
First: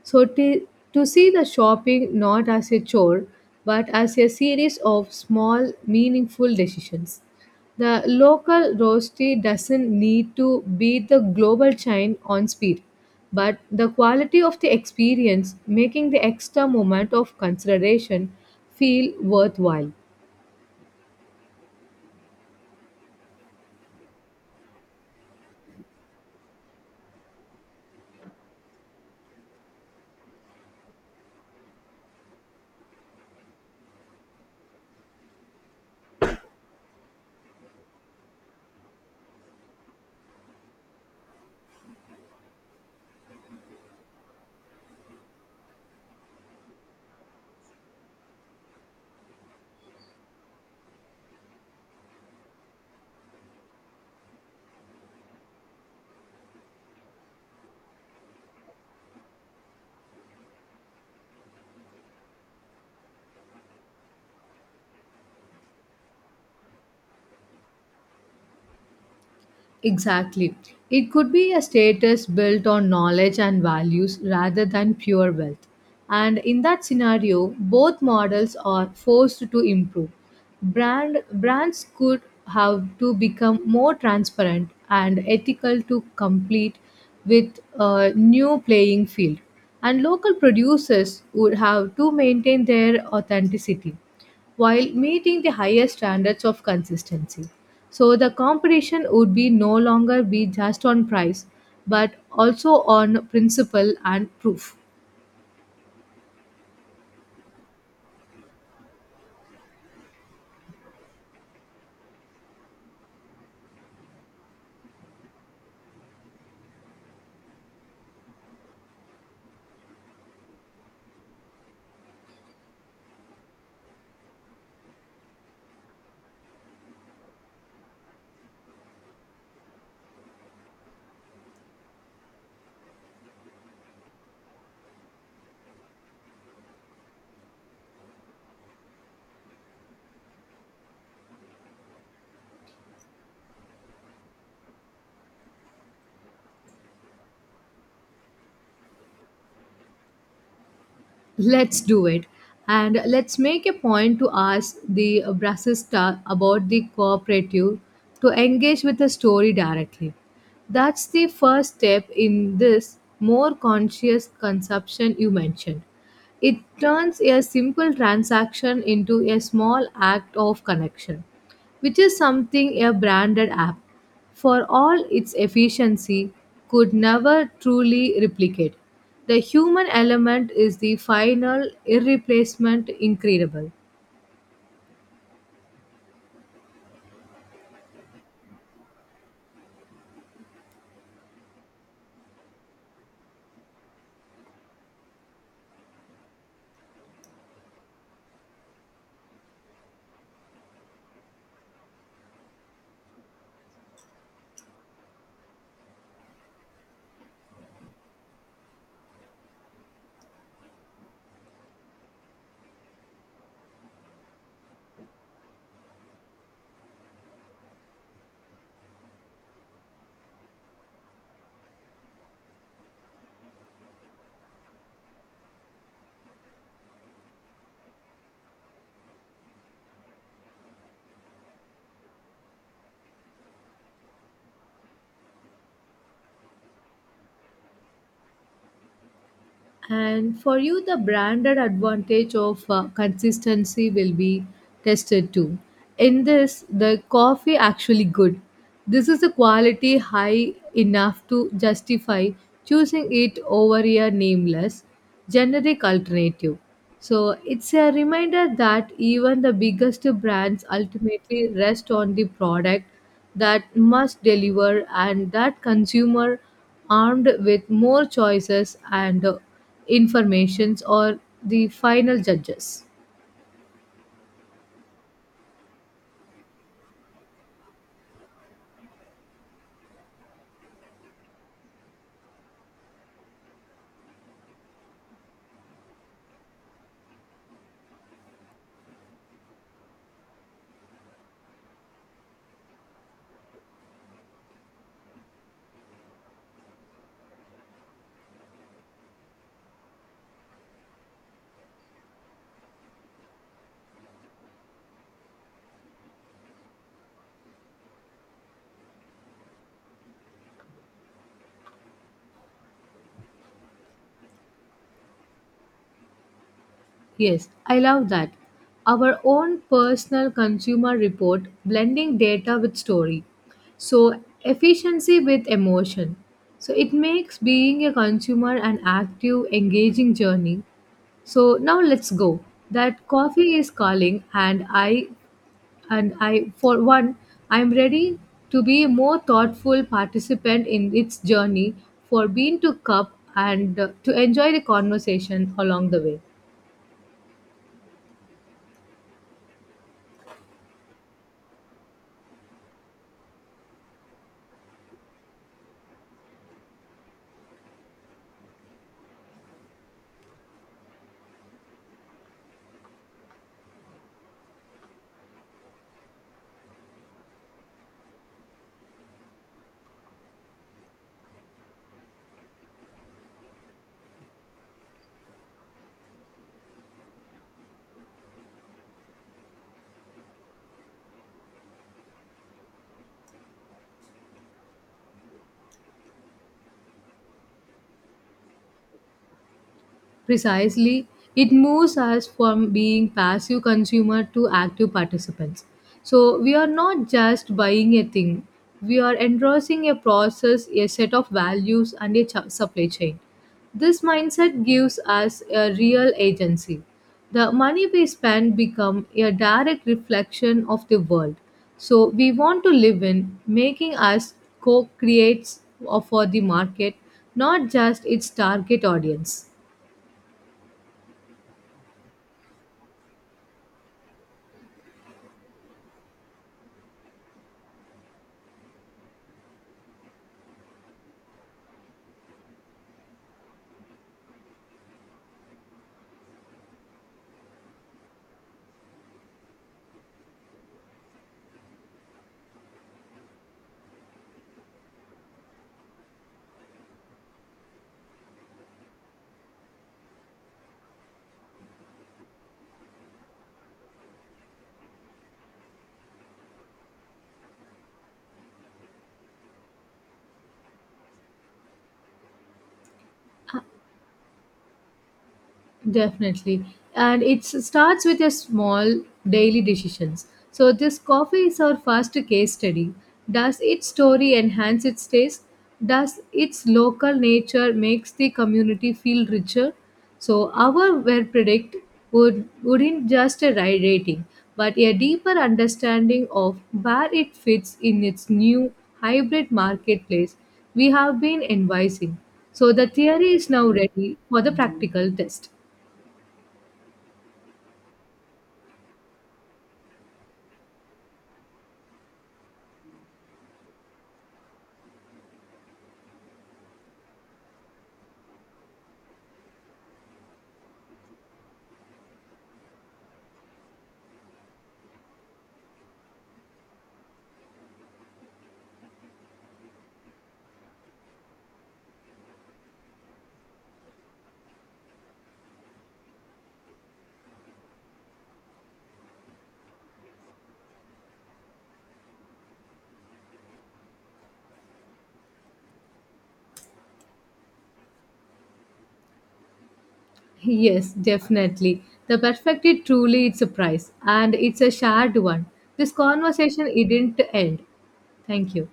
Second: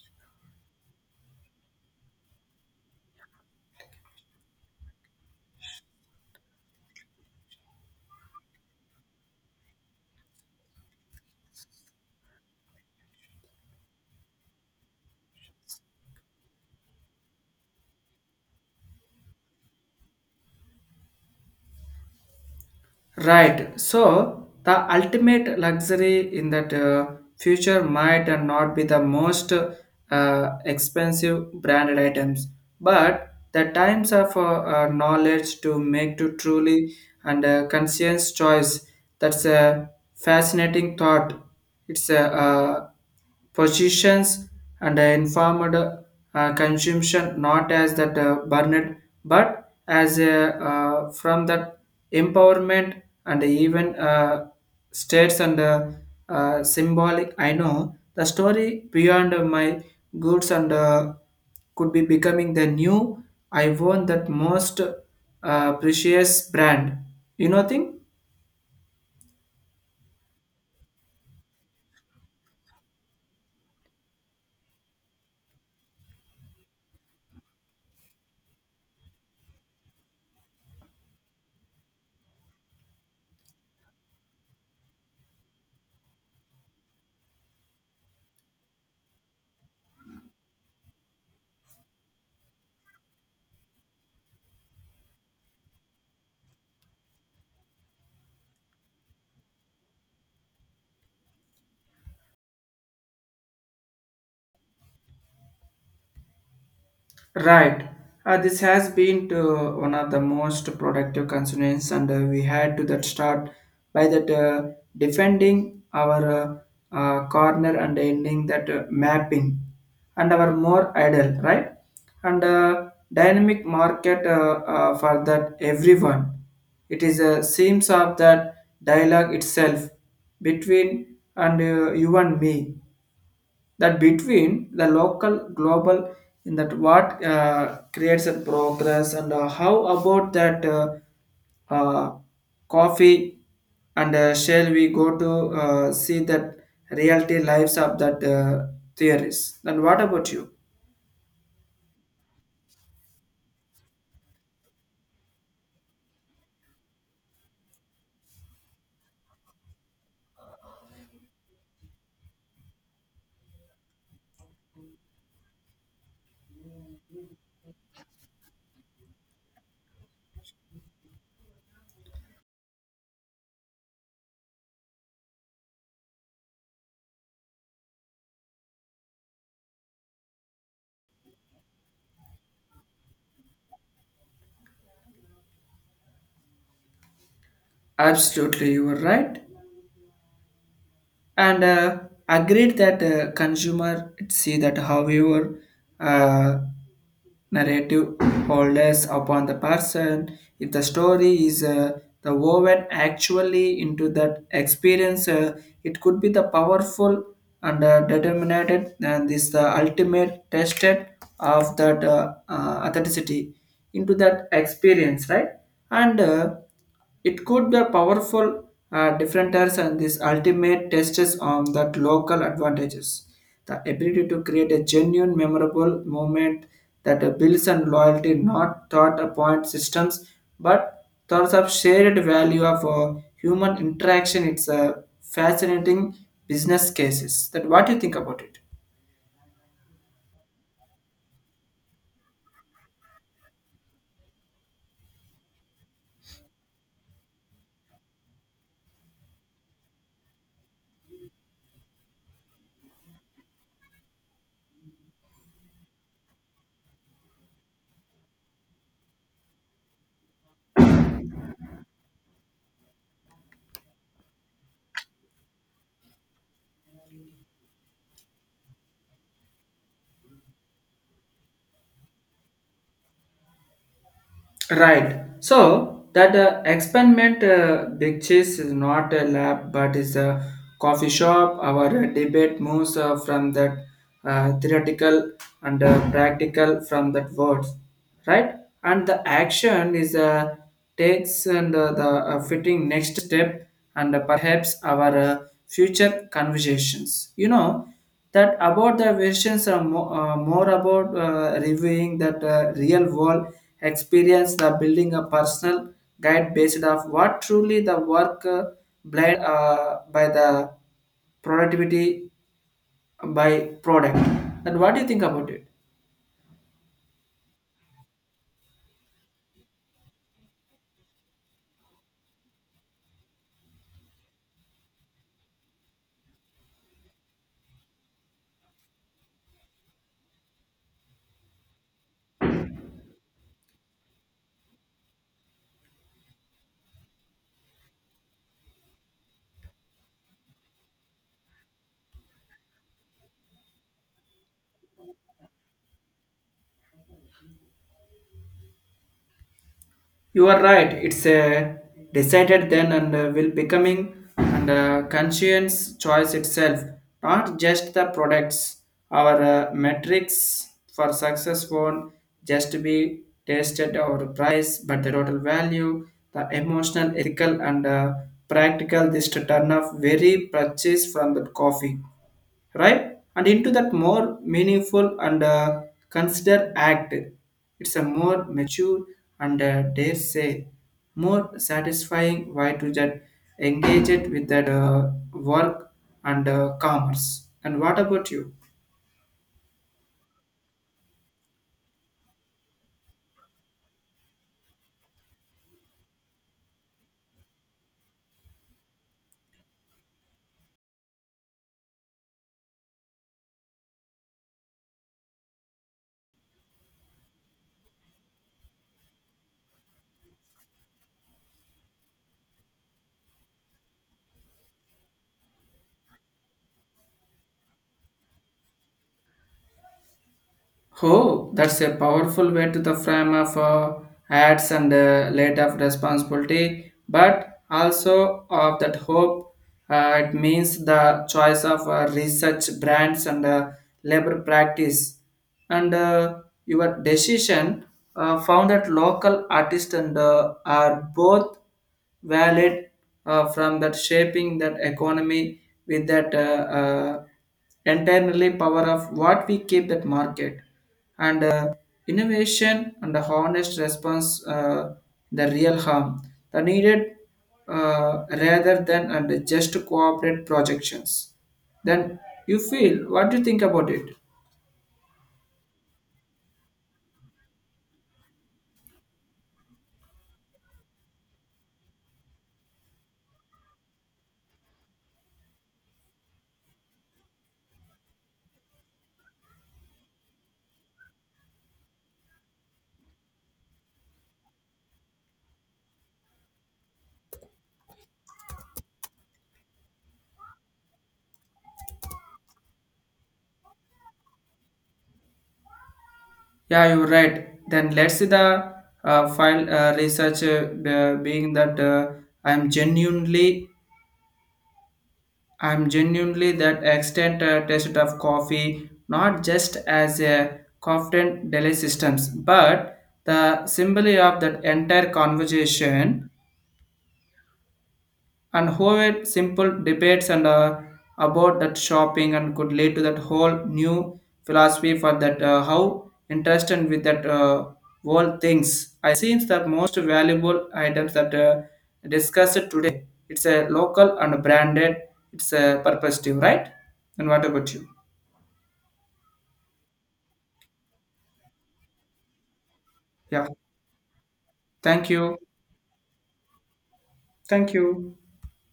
So to see the shopping not as a chore but as a series of small meaningful decisions. The local roastery doesn't need to beat the global chain on speed, but the quality of the experience, making the extra moment of consideration feel worthwhile.
Right. So the ultimate luxury in that future might and not be the most expensive branded items, but the times of knowledge to make to truly and conscious choice. That's a fascinating thought. It's a positions and informed consumption, not as that burned, but as a from that empowerment and even states and symbolic I know the story beyond my goods and could be becoming the new I want that most precious brand, you know thing.
Exactly. It could be a status built on knowledge and values rather than pure wealth. And in that scenario, both models are forced to improve. Brands could have to become more transparent and ethical to compete with a new playing field. And local producers would have to maintain their authenticity while meeting the highest standards of consistency. So the competition would be no longer be just on price, but also on principle and proof.
Right. This has been to one of the most productive concerns, and we had to that start by that defending our corner and ending that mapping and our more idle, right? And dynamic market for that everyone. It is a seems of that dialogue itself between and you and me that between the local global in that what creates a progress. And how about that uh, coffee and shall we go to see that reality lives of that theories? Then what about you?
Let's do it. And let's make a point to ask the Brassista about the cooperative to engage with the story directly. That's the first step in this more conscious consumption you mentioned. It turns a simple transaction into a small act of connection, which is something a branded app, for all its efficiency, could never truly replicate. The human element is the final, irreplaceable. Incredible.
Absolutely, you were right, and agreed that consumer see that however uh, narrative holders upon the person if the story is the woven actually into that experience, it could be the powerful and determined and this the ultimate tested of that authenticity into that experience, right? And it could be a powerful differentiators and these ultimate tests on that local advantages. The ability to create a genuine, memorable moment that builds on loyalty, not thought appoint systems, but thoughts of shared value of human interaction. It's a fascinating business cases. That what do you think about it?
And for you, the branded advantage of consistency will be tested too. In this, the coffee actually good. This is a quality high enough to justify choosing it over a nameless generic alternative. So it's a reminder that even the biggest brands ultimately rest on the product that must deliver and that consumer armed with more choices and informations or the final judges.
Right. So that experiment big cheese is not a lab but is a coffee shop. Our debate moves from that theoretical and practical from that words, right? And the action is takes and the fitting next step and perhaps our future conversations, you know, that about the versions are more about reviewing that real world experience the building a personal guide based off what truly the work blind by the productivity by product. And what do you think about it?
Yes, I love that. Our own personal consumer report, blending data with story, so efficiency with emotion. So it makes being a consumer an active engaging journey. So now let's go. That coffee is calling, and I, for one, I'm ready to be a more thoughtful participant in its journey for bean to cup and to enjoy the conversation along the way.
You are right. It's a decided then and will becoming and conscience choice itself, not just the products. Our metrics for success won't just be tested or price, but the total value, the emotional, ethical, and practical. This to turn off very purchase from the coffee, right, and into that more meaningful and consider act. It's a more mature and dare say more satisfying way to that engage it with that work and commerce. And what about you?
Precisely, it moves us from being passive consumer to active participants. So we are not just buying a thing, we are endorsing a process, a set of values, and supply chain. This mindset gives us a real agency. The money we spend become a direct reflection of the world. So we want to live in, making us co-creates for the market, not just its target audience.
Oh, that's a powerful way to the frame of ads and late of responsibility, but also of that hope. It means the choice of research brands and labor practice, and your decision found that local artists and are both valid from that shaping that economy with that uh, entirely power of what we keep that market and innovation and the honest response, the real harm the needed rather than and just cooperate projections. Then you feel what do you think about it?
Definitely. And it starts with a small daily decisions. So this coffee is our first case study. Does its story enhance its taste? Does its local nature makes the community feel richer? So our well predict wouldn't just a right rating, but a deeper understanding of where it fits in its new hybrid marketplace we have been advising. So the theory is now ready for the practical test.
Yeah, you're right. Then let's see the file research being that i am genuinely I'm genuinely that extent taste of coffee, not just as a confident delay systems, but the symbol of that entire conversation. And however simple debates and about that shopping and could lead to that whole new philosophy for that how interested with that world things. I seems that most valuable items that discussed today, it's a local and branded, it's a purposive, right? And what about you?
Yes, definitely. The perspective truly it's
Yeah,
a prize and it's a
thank
shared
you.
one. This conversation it didn't end.
Thank you.
Thank you.